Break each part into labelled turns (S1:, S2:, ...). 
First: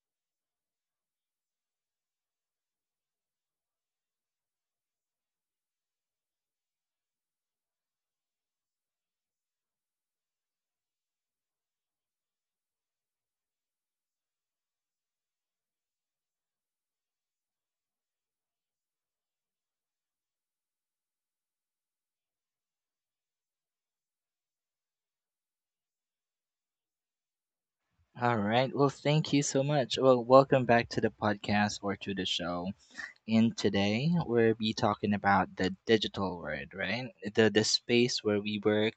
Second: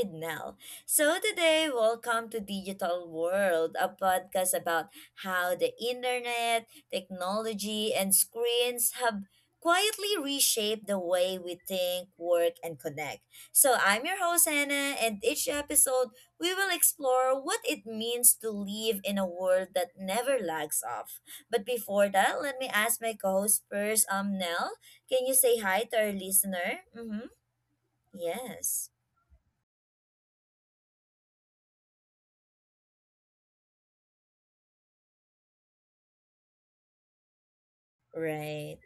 S1: with Nell. So today, welcome to Digital World, a podcast about how the internet, technology, and screens have quietly reshaped the way we think, work, and connect. So I'm your host Hannah, and each episode we will explore what it means to live in a world that never lags off. But before that, let me ask my co-host first, Nell. Can you say hi to our listener? Mm-hmm.
S2: All right. Well,
S1: Yes.
S2: thank you so much. Well, welcome back to the podcast or to the show. And today we'll be talking about the digital world, right? The space where we
S1: Right.
S2: work,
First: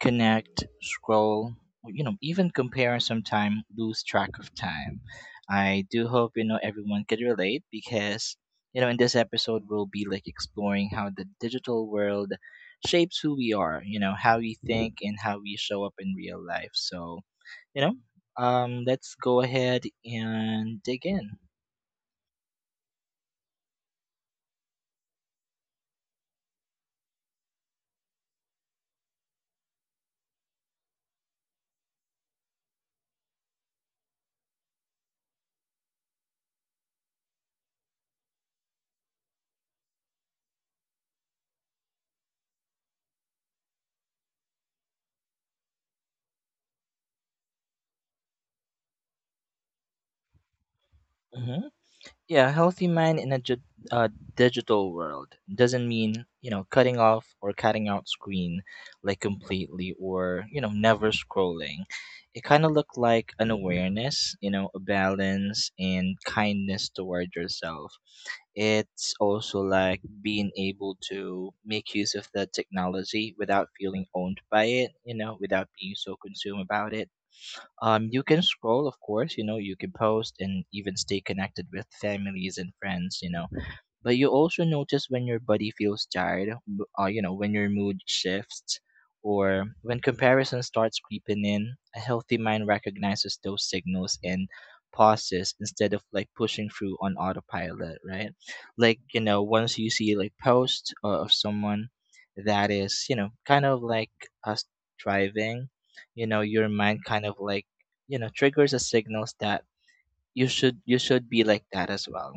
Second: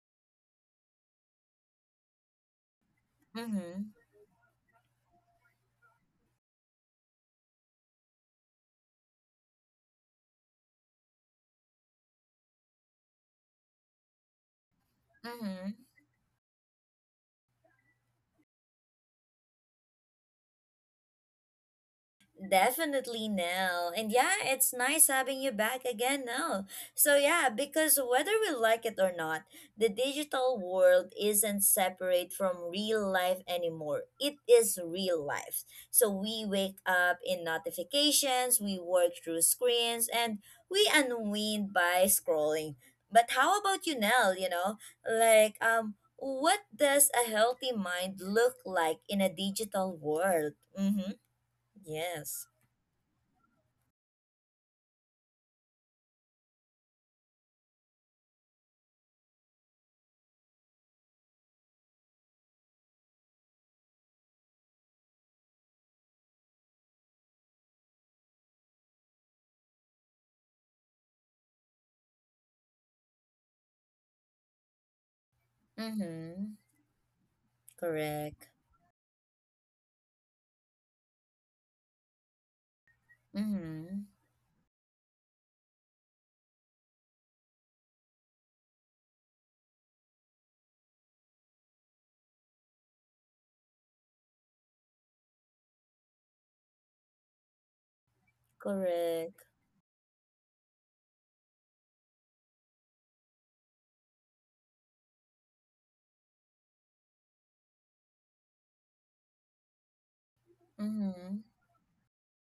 S2: connect, scroll, you know, even compare and sometimes
S1: Mm-hmm.
S2: lose track of time. I do hope you know everyone could relate because you know in this episode we'll be like exploring how the digital world shapes who we are, you know, how we think and how we
S1: Mm-hmm.
S2: show up in real life. So you know let's go ahead and dig in.
S1: Definitely, Nell. And yeah, it's nice having you back again, Nell. So, yeah, because whether we like it or not, the digital world isn't separate from real life anymore. It is real life. So, we wake up in notifications, we work through screens, and we unwind by scrolling. But how about you, Nell? What does a healthy mind look like in a digital world? Mm hmm.
S2: hmm
S1: Yes.
S2: yeah, healthy mind in a uh, digital world doesn't mean you know cutting off or cutting out screen like completely or you know never scrolling. It kind of looked like an awareness, you know, a balance and kindness toward yourself. It's also like being able to make use of the technology without feeling owned by it, you know, without being so
S1: Mhm.
S2: consumed about it. You can
S1: Correct.
S2: scroll, of course, you know, you can post and even stay connected with families and friends, you know.
S1: Mhm.
S2: But you also notice when your body feels tired, you know, when your mood shifts, or when comparison starts creeping in. A healthy mind recognizes those signals and pauses instead of like pushing through on autopilot, right? Like, you
S1: Correct.
S2: know, once you see like posts of someone that is, you know, kind of like us driving, you know, your mind kind of like, you know, triggers a signals that you should
S1: Mhm.
S2: be like that as well.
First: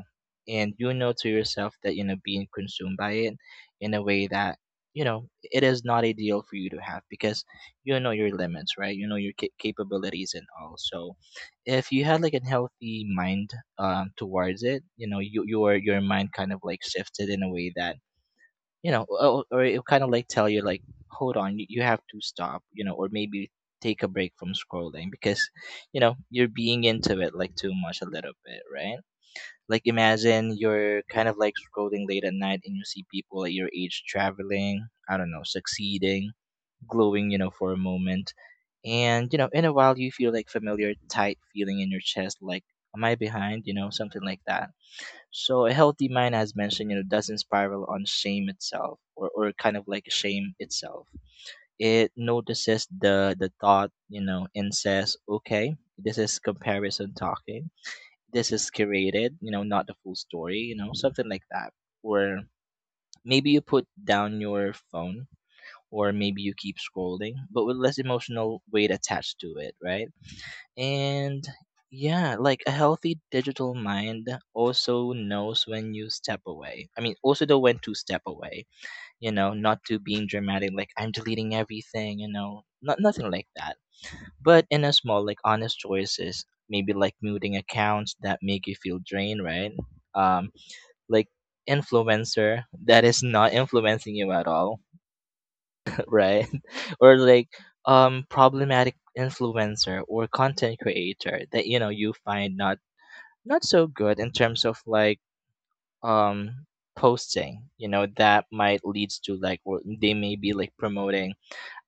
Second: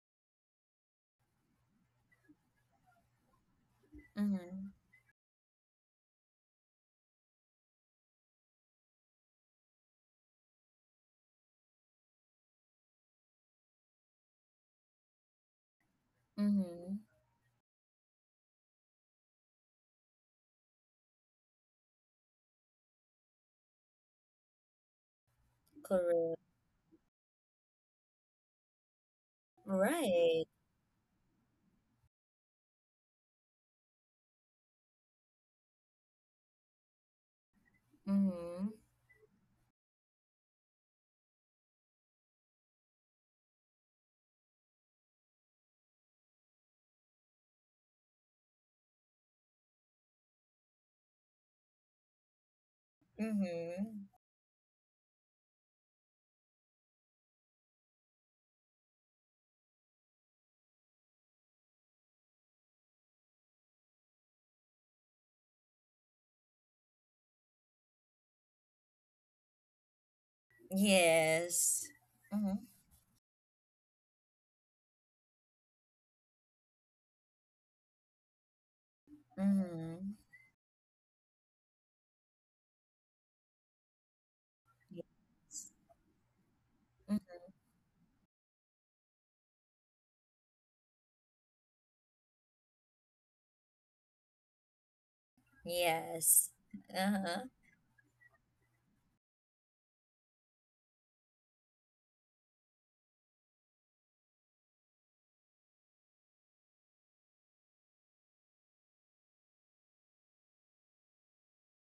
S2: And you know to yourself that you know being consumed by it in a way that
S1: Mhm.
S2: you know it is not ideal for you to have, because you know your limits, right? You know your capabilities and all. So if you had like a healthy mind towards it, you know you, your mind kind of like
S1: Mhm.
S2: shifted in a way that you know or it'll kind of like tell you like hold on you, you have to stop, you know, or maybe take a break from scrolling because you know
S1: Correct.
S2: you're being into it like too much a little bit, right? Like
S1: Right.
S2: imagine you're kind of like scrolling late at night and you see people at your age traveling, I don't know, succeeding, glowing, you know, for a moment.
S1: Mhm.
S2: And you know in a while you feel like familiar tight feeling in your chest like am I behind, you know, something like that. So a healthy mind, as mentioned, you know, doesn't spiral on shame itself or kind of like shame itself. It notices the thought,
S1: Mhm.
S2: you know, and says, okay, this is comparison talking. This is curated, you know, not the full story, you know, something like that. Or maybe you put down your phone, or maybe you keep scrolling, but with less emotional weight attached to it, right? And
S1: Yes.
S2: yeah, like
S1: Mhm.
S2: a healthy digital mind also knows when you step away. I mean, also know when to step away, you know, not to
S1: Mhm.
S2: being dramatic, like I'm deleting everything, you know, not, nothing like that. But in a
S1: Y-
S2: small, like honest choices, maybe like
S1: mhm.
S2: muting accounts that make you feel drained, right? Um, like influencer that is not influencing you at all,
S1: Yes.
S2: right? Or
S1: Uh-huh.
S2: like problematic influencer or content creator that you know you find not so good in terms of like um posting, you know, that might leads to like, or they may be like promoting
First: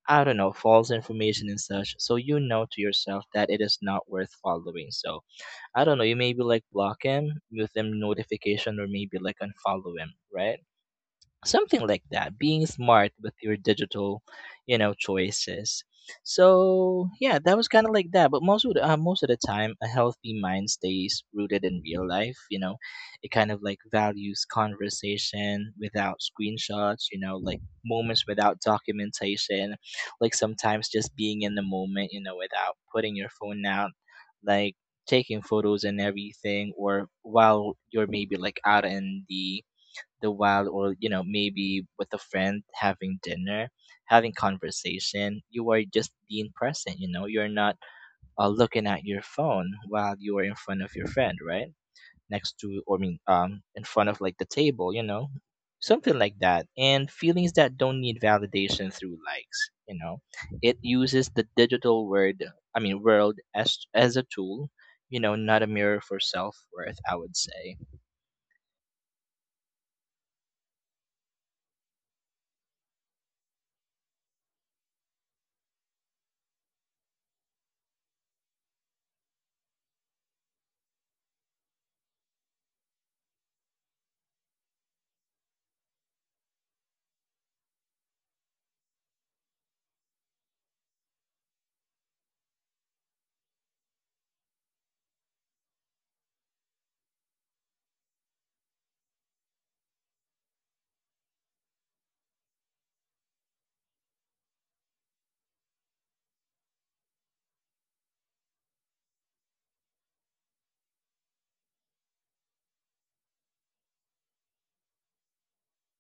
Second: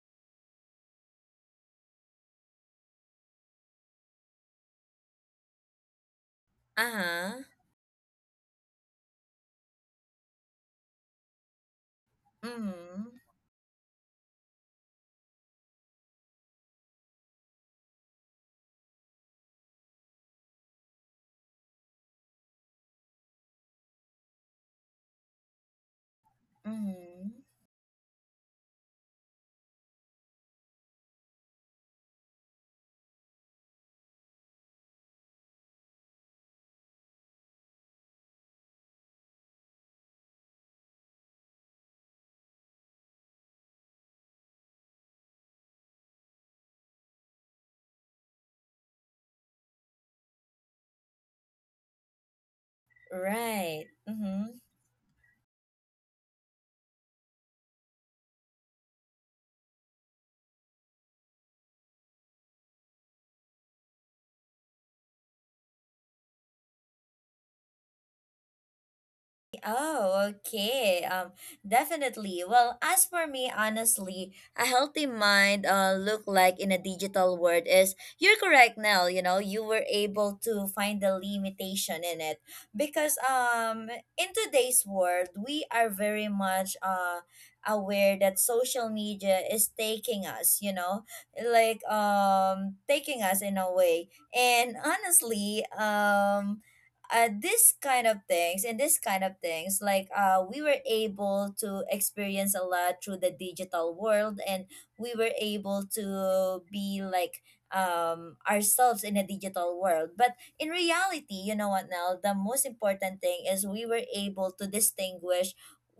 S2: I don't know, false information and such. So you know to yourself that it is not worth following. So I don't know, you maybe like block him,
S1: Uh-huh.
S2: mute him notification, or maybe like unfollow him, right? Something like that, being smart
S1: Mhm.
S2: with your digital, you know, choices. So yeah, that was kind of like that, but most of the time a healthy mind stays rooted in real life, you know. It kind of like values conversation without screenshots, you know,
S1: Mhm.
S2: like moments without documentation. Like sometimes just being in the moment, you know, without putting your phone out, like taking photos and everything, or while you're maybe like out in the wild, or you know maybe with a friend having dinner, having conversation, you are just being present, you know. You're not looking at your phone while you are in front of your friend, right, next to, or I mean in
S1: Right.
S2: front of like the
S1: Mhm.
S2: table, you know, something like that. And feelings that don't need validation through likes, you know, it uses the digital word, I mean world, as a tool, you know, not a mirror for self-worth, I would say.
S1: Oh, okay. Definitely. Well, as for me, honestly, a healthy mind look like in a digital world is you're correct, Nell, you know, you were able to find the limitation in it because in today's world, we are very much aware that social media is taking us, you know, like taking us in a way. And honestly, this kind of things and this kind of things like we were able to experience a lot through the digital world and we were able to be like ourselves in a digital world but in reality, you know what, now the most important thing is we were able to distinguish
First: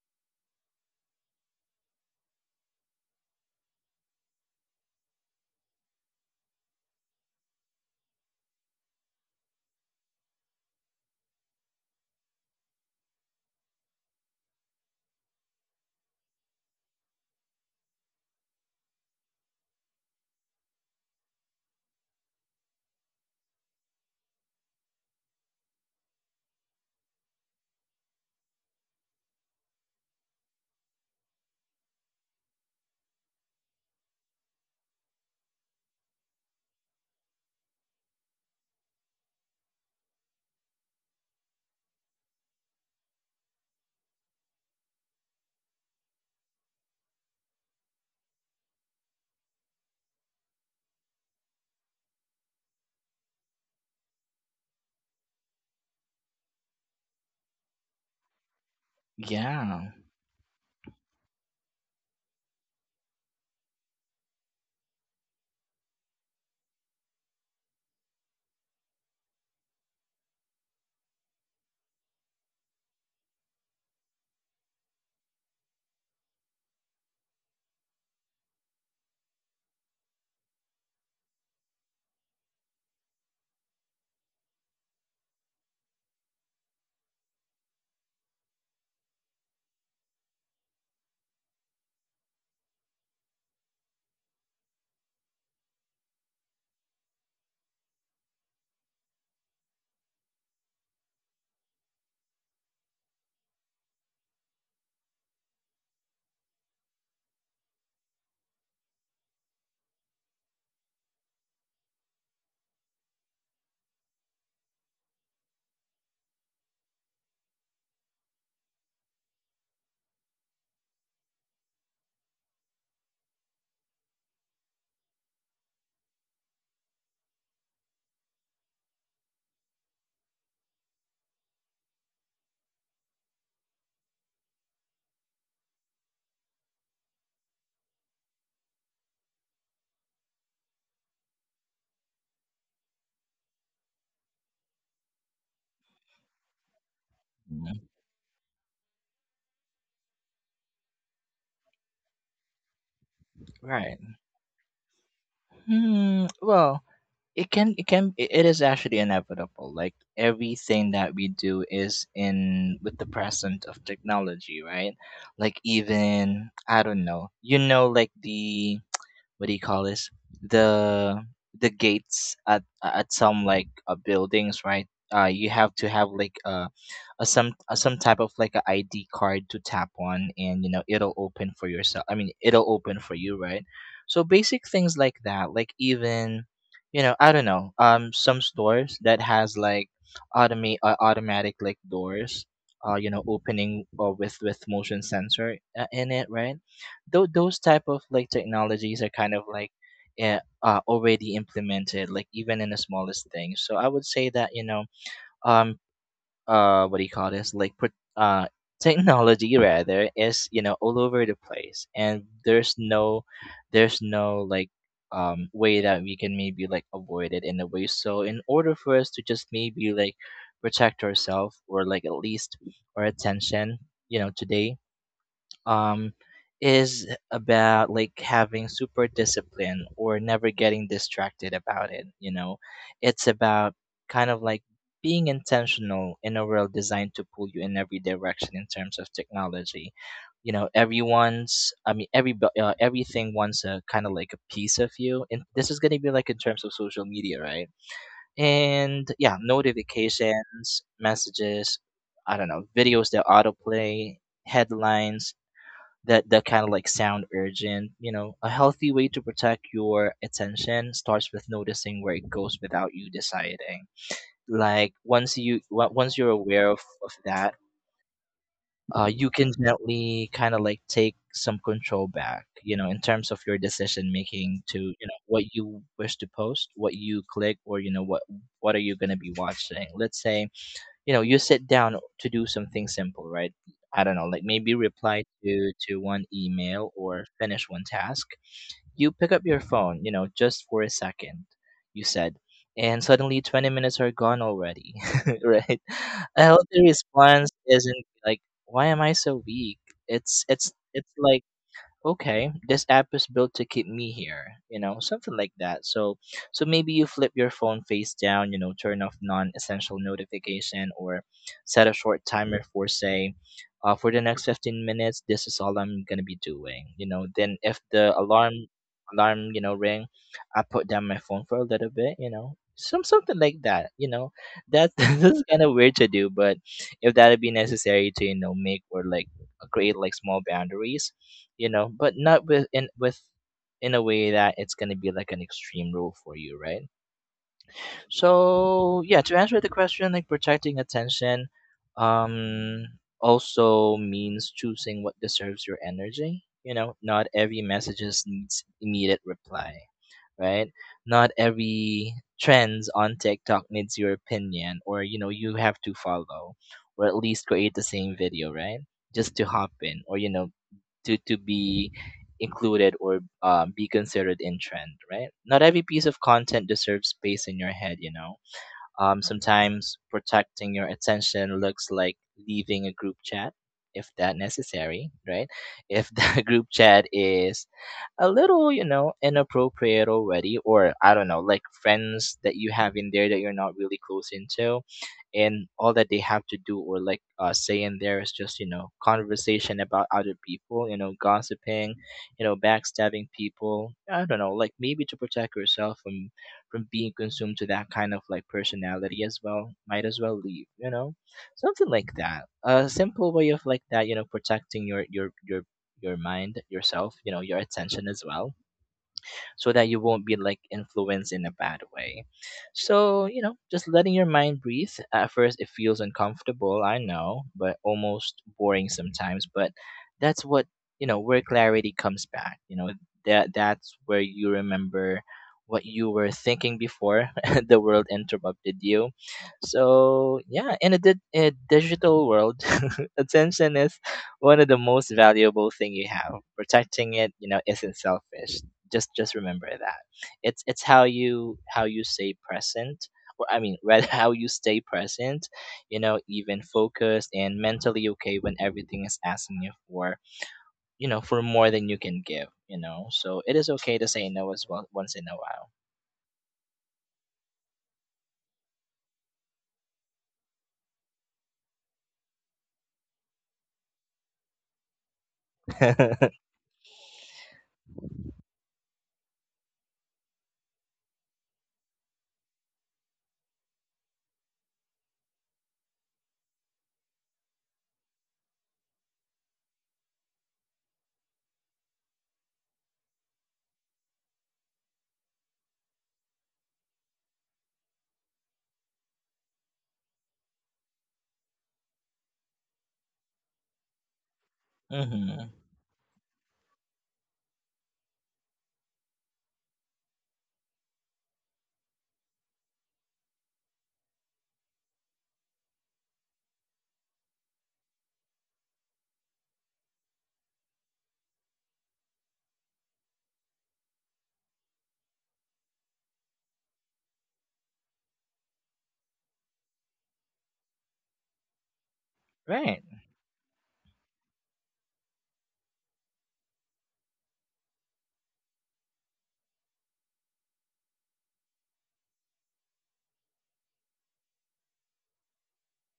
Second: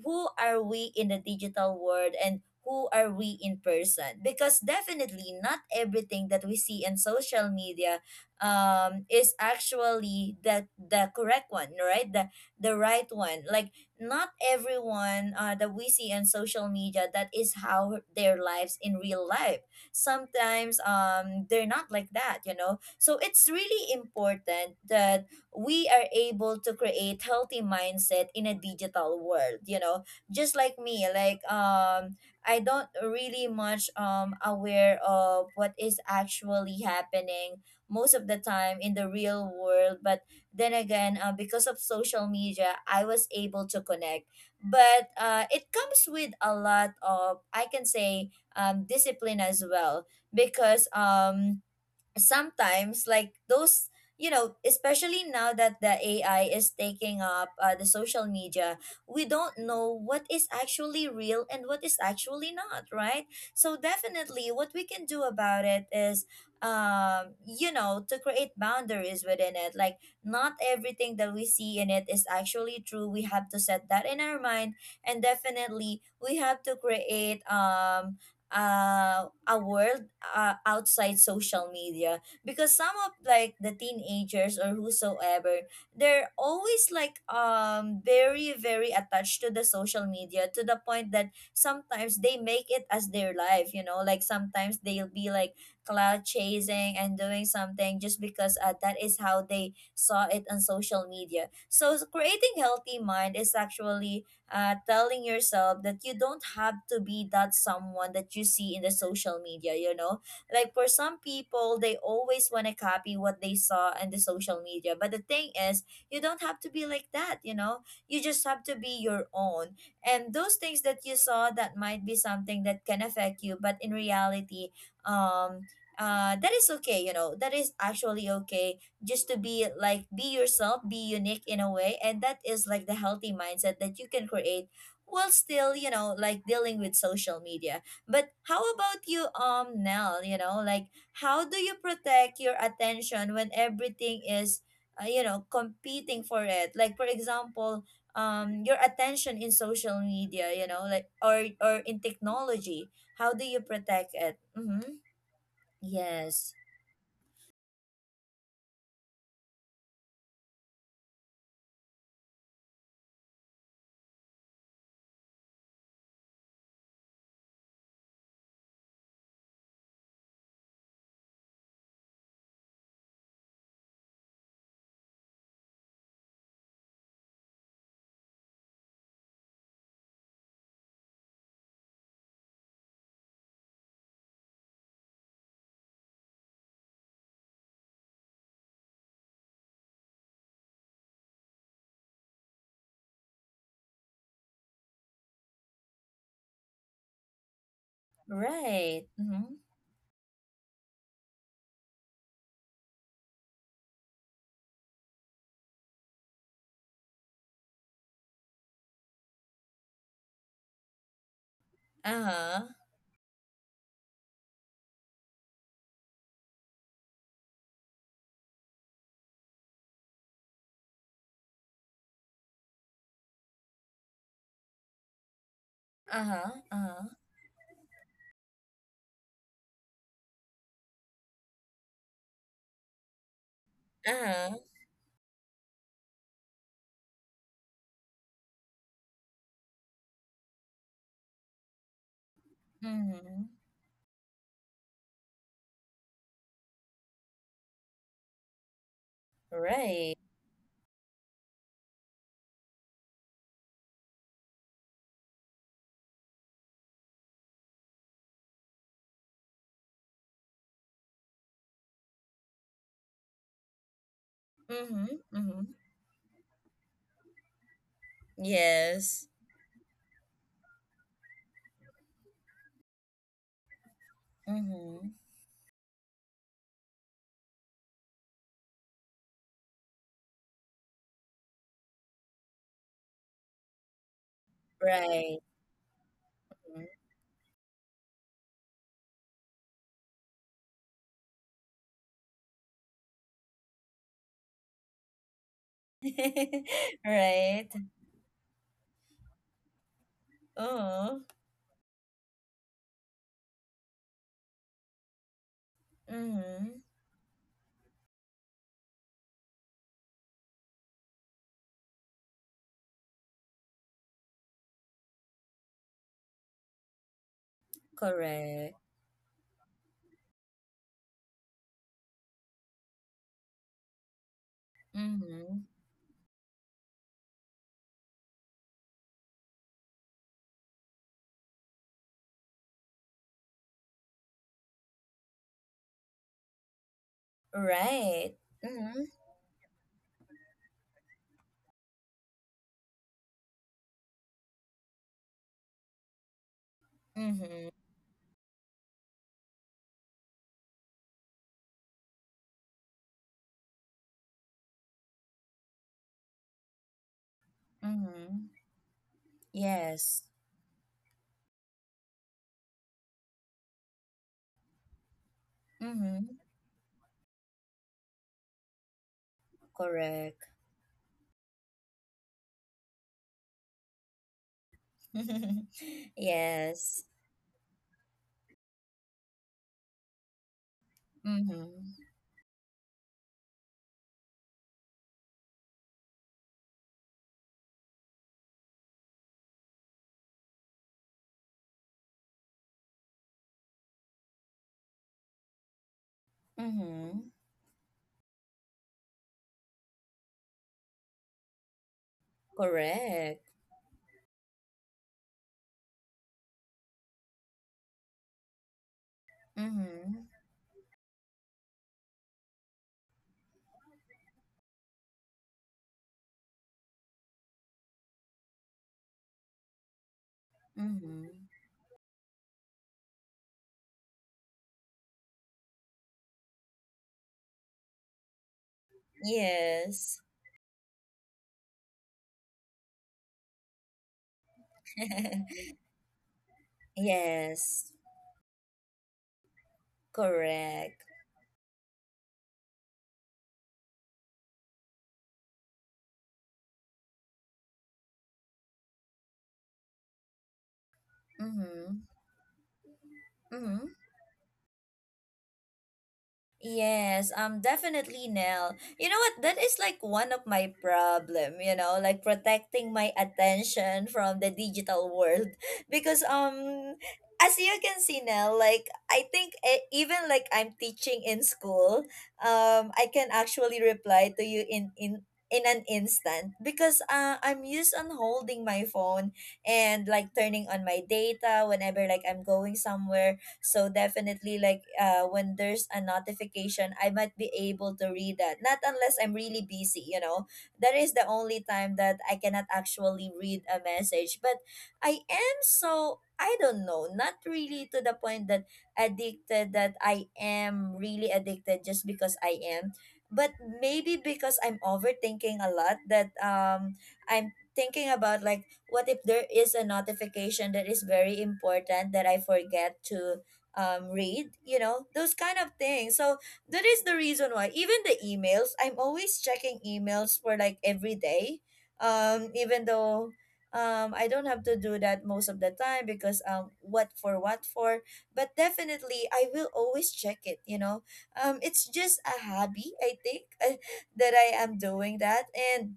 S1: who are we in the digital world and who are we in person, because definitely not everything that we see in social media is actually the correct one, right? The right one. Like not everyone that we see on social media, that is how their lives in real life. Sometimes they're not like that, you know. So it's really important that we are able to create healthy mindset in a digital world, you know, just like me. I don't really much aware of what is actually happening most of the time in the real world. But then again, because of social media, I was able to connect. But it comes with a lot of, I can say, discipline as well, because sometimes like those, you know, especially now that the AI is taking up the social media, we don't
S2: Yeah.
S1: know what is actually real and what is actually not, right? So definitely what we can do about it is, you know, to create boundaries within it, like not everything that we see in it is actually true. We have to set that in our mind. And definitely we have to create a world outside social media, because some of like the teenagers or whosoever, they're always like very very attached to the social media, to the point that sometimes they make it as their life, you know, like sometimes they'll be like cloud chasing and doing something just because that is how they saw it on social media. So creating healthy mind is actually telling yourself that you don't have to be that someone that you see in the social media, you know, like for some people they always want to copy what they saw in the social media, but the thing is you don't have to be like that, you know, you just have to be your own, and those things that you saw that might be something that can affect you, but in reality, um that is okay, you know, that is actually okay, just to be like be yourself, be unique in a way, and that is like the healthy mindset that you can create while still, you know, like dealing with social media. But how about you, Nell? You know, like how do you protect your attention when everything is, you know, competing for it? Like for
S2: Mhm.
S1: example, your attention in social media, you know, like or in technology, how do you
S2: Right.
S1: protect it? Mm-hmm.
S2: Hmm.
S1: Yes.
S2: Well, it can. It can. It is actually inevitable. Like everything that we do is in with the present of technology, right? Like even I don't know. You know, like the what do you call this, the the gates at some like buildings, right? You have to have like a some type of like a id card to tap on, and you know it'll open for yourself, I mean it'll open for you, right? So basic things like that, like even you know I don't know some stores that has like automate automatic like doors you know opening with motion sensor in it, right? Those type of like technologies are
S1: Right.
S2: kind of
S1: Mm-hmm.
S2: like already implemented like even in the smallest things. So I would say that you know um what do you call this like uh technology rather is you know all over the place, and
S1: Uh-huh.
S2: there's no like way that we can maybe like avoid it in a way. So in order for us to just maybe like protect ourselves, or like at least our attention, you know, today um,
S1: Uh-huh,
S2: is
S1: uh-huh.
S2: about like having super discipline or never getting distracted about it. You know, it's about kind of
S1: Uh-huh.
S2: like being intentional in a world designed to pull you in every direction in terms of technology. You know, everyone's, I mean, everything
S1: Mhm.
S2: wants a kind of like a piece of you, and this is going to be like in terms of social media, right? And yeah,
S1: Right.
S2: notifications, messages, I don't know, videos that autoplay, headlines, that kind of like sound urgent. You know, a healthy way to protect your attention starts with noticing where it goes without you deciding. Like
S1: Mhm,
S2: once you
S1: mhm.
S2: once you're aware of that you
S1: Yes.
S2: can gently kind of like take some control back, you know, in terms of your decision making, to you know
S1: Mhm.
S2: what you wish to post, what you click, or you know what are you going to be watching, let's say. You know, you sit down to do something simple, right? I don't know, like maybe reply
S1: Right.
S2: to one
S1: Mhm.
S2: email or finish one task. You pick up your phone, you know, just for a second, you said, and suddenly 20 minutes are gone already. Right? A healthy response
S1: Right.
S2: isn't like why am I so weak. It's
S1: Oh.
S2: like okay, this app is built to keep me here, you know, something like that. So, so
S1: Mhm.
S2: maybe you flip your phone face down, you know, turn off non-essential notification, or set a short timer for say, for the next 15 minutes, this is all I'm gonna be doing, you know. Then if the
S1: Correct.
S2: alarm, you know, ring, I put down my phone for a little bit, you know. Something like that, you know. That that's kind
S1: Mhm.
S2: of weird to do, but if that'd be necessary to, you know, make or like create like small boundaries, you know, but not with in a way that it's gonna be like an extreme rule for you, right?
S1: Right.
S2: So
S1: Mhm.
S2: yeah, to answer the question, like protecting attention, um, also means choosing what deserves your energy. You know, not every
S1: Mhm.
S2: messages needs immediate reply, right? Not every trends on TikTok needs your opinion, or you know, you have to follow, or at least create the same video,
S1: Mhm.
S2: right? Just to hop in, or
S1: Yes.
S2: you know, to be included, or be considered in trend, right? Not every piece of
S1: Mhm.
S2: content deserves space in your head, you know. Um, sometimes
S1: Correct.
S2: protecting your attention looks like leaving a group chat if that necessary, right? If that group
S1: Yes.
S2: chat is a little, you know, inappropriate already, or I don't know, like
S1: Mhm.
S2: friends that you have in there that you're not really close into, and all that they have to do or like say in there is just, you know, conversation about other people, you know, gossiping, you know, backstabbing people. I don't know, like maybe to protect yourself from being
S1: Mhm.
S2: consumed to that kind of like personality as well, might as well leave, you know, something like that, a simple way
S1: Correct.
S2: of like that, you know, protecting your your mind, yourself, you know, your attention as well, so that you won't
S1: Mhm.
S2: be like influenced in a bad way. So, you know, just letting your mind breathe. At first, it feels uncomfortable, I know, but almost boring sometimes. But that's what, you know,
S1: Mhm.
S2: where clarity comes back. You know, that's where you remember what you were thinking before the world interrupted you.
S1: Yes.
S2: So, yeah, in a, a digital world, attention is one of the most valuable thing you have. Protecting it, you know,
S1: Yes,
S2: isn't selfish. Just remember that it's
S1: correct.
S2: how you stay present. Or I mean, rather, how you stay present, you know, even focused and mentally okay when everything is asking you for, you know, for more than you
S1: Mm-hmm.
S2: can give, you know. So it is
S1: Mm-hmm.
S2: okay to say no as well once in a while.
S1: Yes, definitely, Nell. You know what? That is like one of my problem. You know, like protecting my attention from the digital world. Because as you can see, Nell, like I think even like I'm teaching in school, I can actually reply to you in an instant, because I'm used on holding my phone and like turning on my data whenever like I'm going somewhere. So definitely like when there's a notification, I might be able to read that. Not unless I'm really busy, you know. That is the only time that I cannot actually read a message. But I
S2: Hmm.
S1: am so, I don't know, not really to the point that addicted, that I am really addicted just because I am. But maybe because I'm overthinking a lot, that I'm thinking about like what if there is a notification that is very important that I forget to read, you know, those kind of things. So that is the reason why even the emails, I'm always checking emails for like every day. Even
S2: Right.
S1: though I don't have to do that most of the time because what for, what for. But definitely, I will always check it. You know, it's just a hobby, I think, that I am doing that. And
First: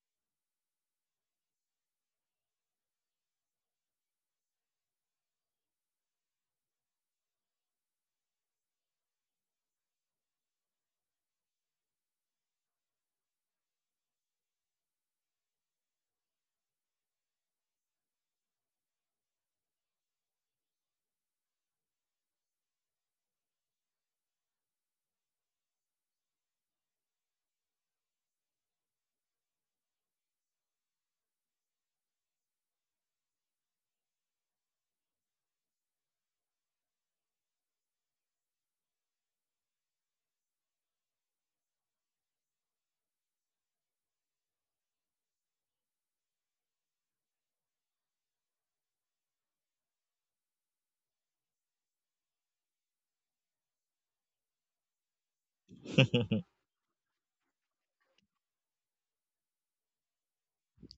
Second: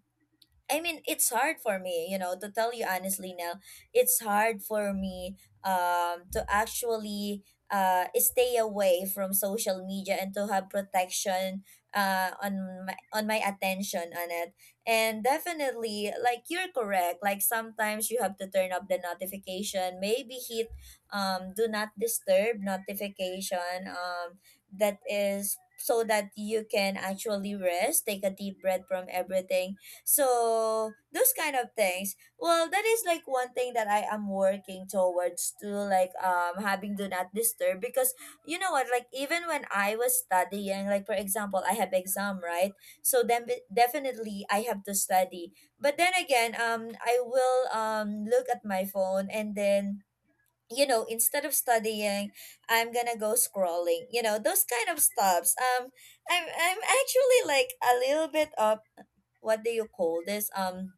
S1: I mean, it's hard for me, you know, to tell you honestly now, it's hard for me to actually stay away from social media and to have protection on my attention on it. And definitely like you're correct, like sometimes you have to turn up the notification, maybe hit do not disturb notification, that is so that you can actually rest, take a deep breath from everything. So those kind of things. Well, that is like one thing that I am working towards to, like having do not disturb, because you know what, like even when I was studying, like for example I have exam, right? So then definitely I have to study, but then again, I will look at my phone and then, you know, instead of studying, I'm gonna go scrolling, you know, those kind of stuffs. um i'm i'm actually like a little bit of, what do you call this,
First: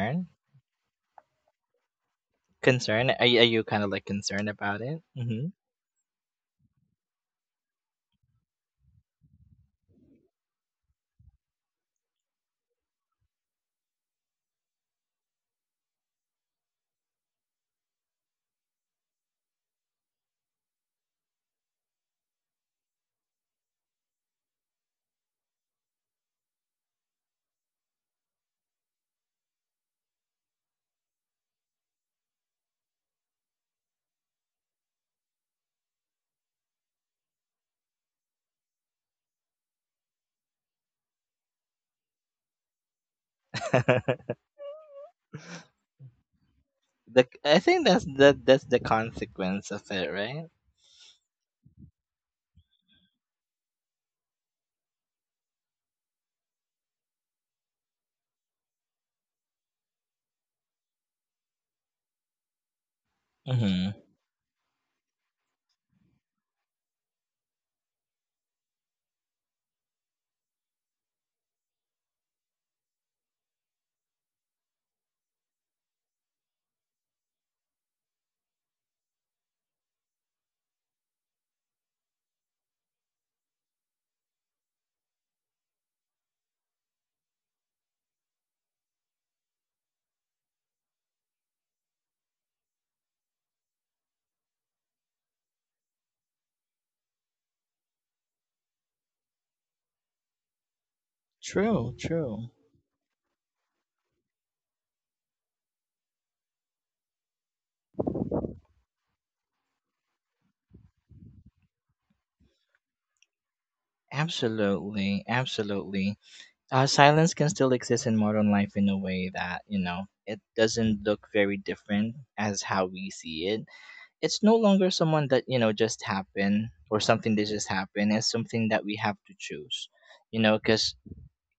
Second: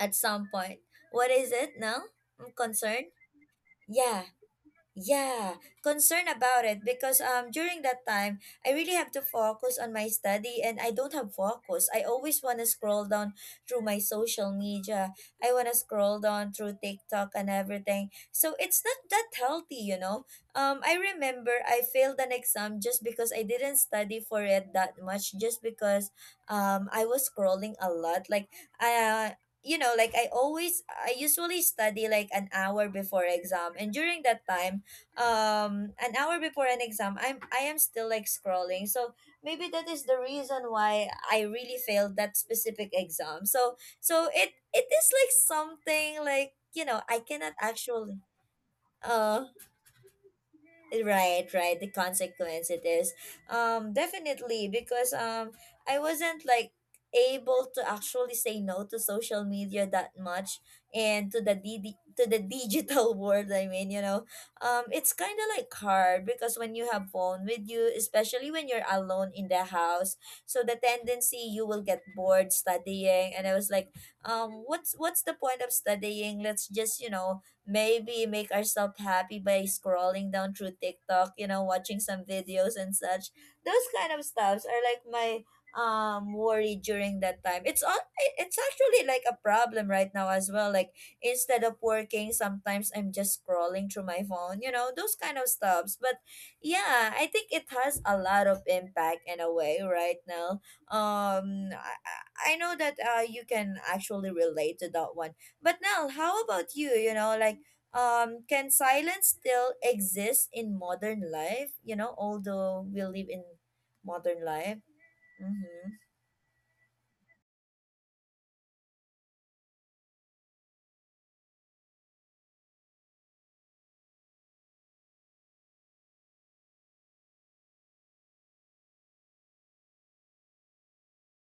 S1: at some point. What is it now? I'm concerned.
S2: Are you kind of like
S1: Yeah.
S2: concerned about it? Hmm.
S1: Yeah, concerned about it, because during that time I really have to focus on my study and I don't have focus. I always want to scroll down through my social media. I want to scroll down through TikTok and everything. So it's not that healthy, you know. I remember I failed an exam just because I didn't study for it that much, just because I was scrolling a lot. Like I you know, like I usually study like an hour before exam, and during that time, an hour before an exam, I am still like scrolling, so maybe that is the reason why I really failed that specific exam. so so it it is like something like, you know, I cannot
S2: I think that's
S1: actually
S2: the
S1: uh
S2: consequence of it, right?
S1: right, right, the consequence, it is. Definitely, because I wasn't like able to actually say no to social media that much, and to the digital world, I mean,
S2: Hmm.
S1: you know. It's kind of like hard because when you have phone with you, especially when you're alone in the house, so the tendency, you will get bored studying, and I was like, what's the point of studying, let's just, you know, maybe make ourselves happy by scrolling down through TikTok, you know, watching some videos and such. Those kind of stuffs are like my worry during that time. It's actually like a problem right now as well. Like instead of working, sometimes I'm just scrolling through my phone, you know, those kind of stuffs. But yeah, I think it has a lot of impact in a way right now. Um I,
S2: True, true.
S1: I I know that you can actually relate to that one. But now, how about you? You know, like can silence still exist in modern life? You know, although we live in modern life.
S2: Absolutely,
S1: Mm-hmm.
S2: absolutely. Silence can still exist in modern life in a way that, you know, it doesn't look very different as how we see it. It's no longer someone that, you know, just happened or something that just happened. It's something that we have to choose, you know, because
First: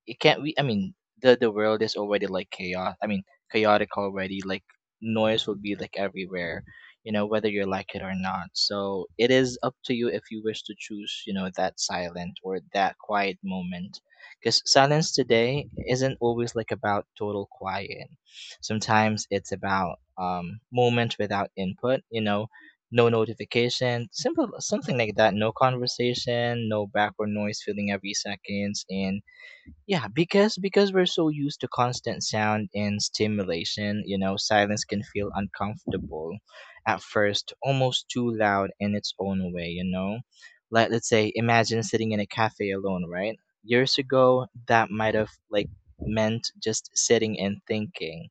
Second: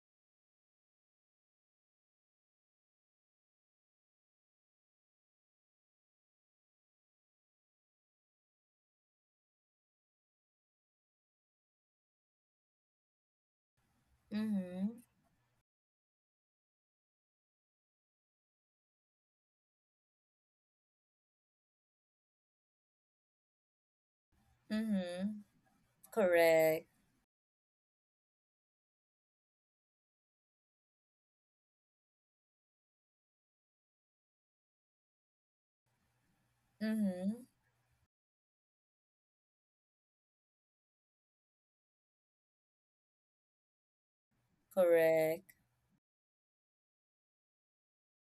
S2: it can't we I mean the world is already like chaos, I mean, chaotic already. Like noise will be like everywhere, you know, whether you like it or not. So it is up to you if you wish to choose, you know, that silent or that quiet moment, because
S1: Mm-hmm.
S2: silence today isn't always like about total quiet. Sometimes it's about moments without input, you know, no notification, simple, something like that.
S1: Mm-hmm.
S2: No conversation,
S1: Correct.
S2: no background noise filling every seconds. And yeah, because we're so used to constant sound and stimulation, you know, silence can feel uncomfortable at
S1: Mm-hmm.
S2: first, almost too loud in its own way, you know. Like, let's say, imagine sitting in a cafe alone, right? Years ago, that might have
S1: Correct.
S2: like meant just sitting and thinking.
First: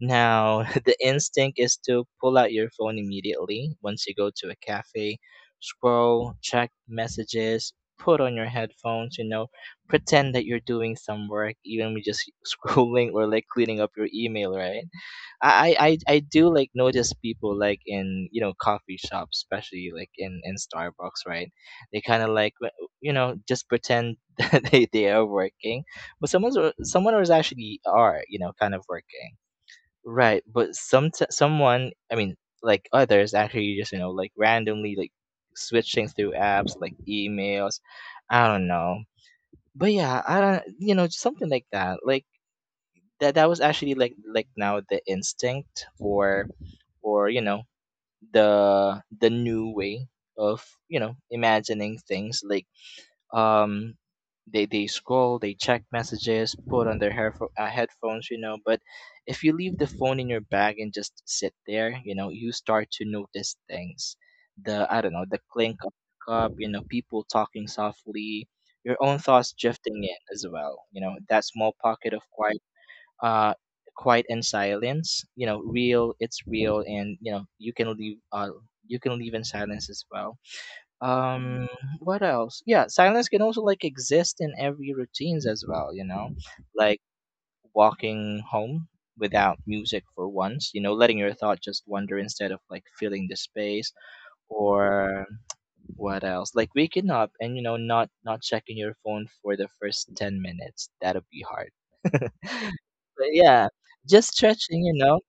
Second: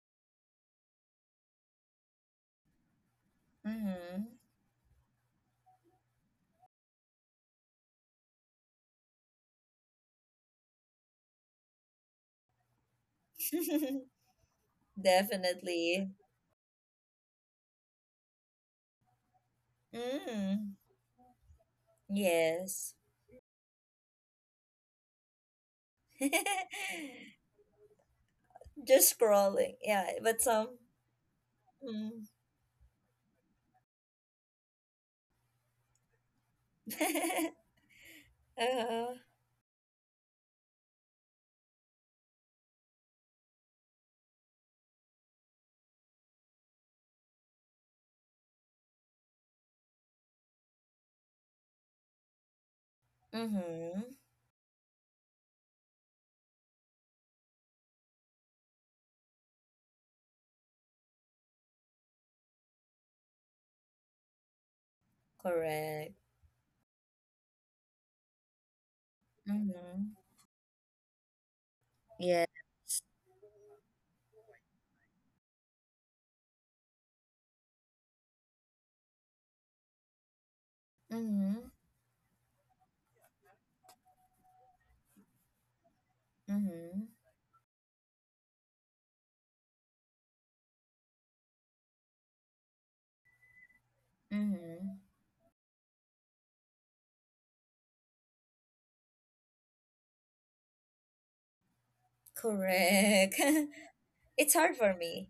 S2: Now, the instinct is to pull out your phone immediately once you
S1: Mm-hmm.
S2: go to a cafe, scroll, check messages, put on your headphones, you know, pretend that you're doing some work, even with just scrolling or like cleaning up your email, right? I, I, I
S1: Definitely.
S2: I do like notice people like in, you know, coffee shops, especially like in,
S1: Mm.
S2: Starbucks, right? They kind of like,
S1: Yes.
S2: you know, just pretend that they are working, but someone's, someone was actually, are, you know, kind of
S1: Just
S2: working.
S1: scrolling. Yeah, but
S2: Right, but
S1: some.
S2: some, someone, I
S1: Mm.
S2: mean, like others actually just, you know, like randomly like switching through apps, like emails. I don't know.
S1: uh,
S2: But yeah, I don't, you know, something like that. Like that was actually like now the instinct, or you know, the new way of, you know, imagining things like, um
S1: mm-hmm.
S2: they, scroll, they check messages, put on their hair, headphones, you know. But if you leave the phone in your bag and just sit there, you know, you start to notice things. The, I don't know, the clink of
S1: Correct.
S2: the cup, you know, people talking softly, your own thoughts drifting
S1: Mm-hmm.
S2: in as well, you know, that small pocket of
S1: Yeah.
S2: quiet. uh Quiet and silence, you know, real, it's real, and you know, you can leave, you can leave in silence as well.
S1: Mm-hmm.
S2: um what else? Yeah, silence can also like exist in every routines as well, you know, like
S1: Mm-hmm.
S2: walking home without music for once, you know, letting your thought just wander instead of like filling the space.
S1: Mm-hmm.
S2: Or what else, like waking up and, you know, not checking your phone for the first 10 minutes. That'll be hard. But
S1: Correct.
S2: yeah, just
S1: It's hard
S2: stretching, you
S1: for
S2: know.
S1: me.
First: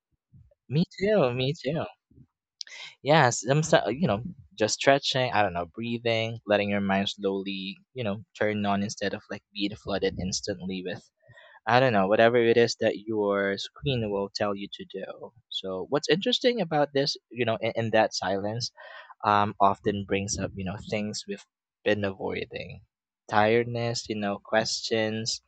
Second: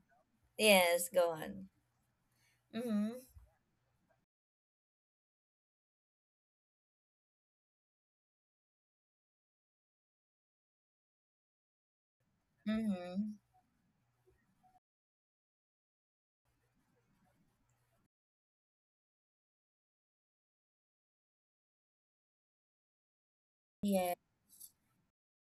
S2: Me
S1: Yes, go
S2: too, me
S1: on.
S2: too.
S1: Mm-hmm.
S2: Yeah, you know, just stretching, I don't know, breathing, letting your mind slowly, you know, turn on instead of like being flooded instantly with, I don't know, whatever it is that
S1: Mm-hmm.
S2: your screen will tell you to do. So, what's interesting about this, you know, in that silence, often brings up, you know, things we've been avoiding. Tiredness,
S1: Yeah.
S2: you know, questions,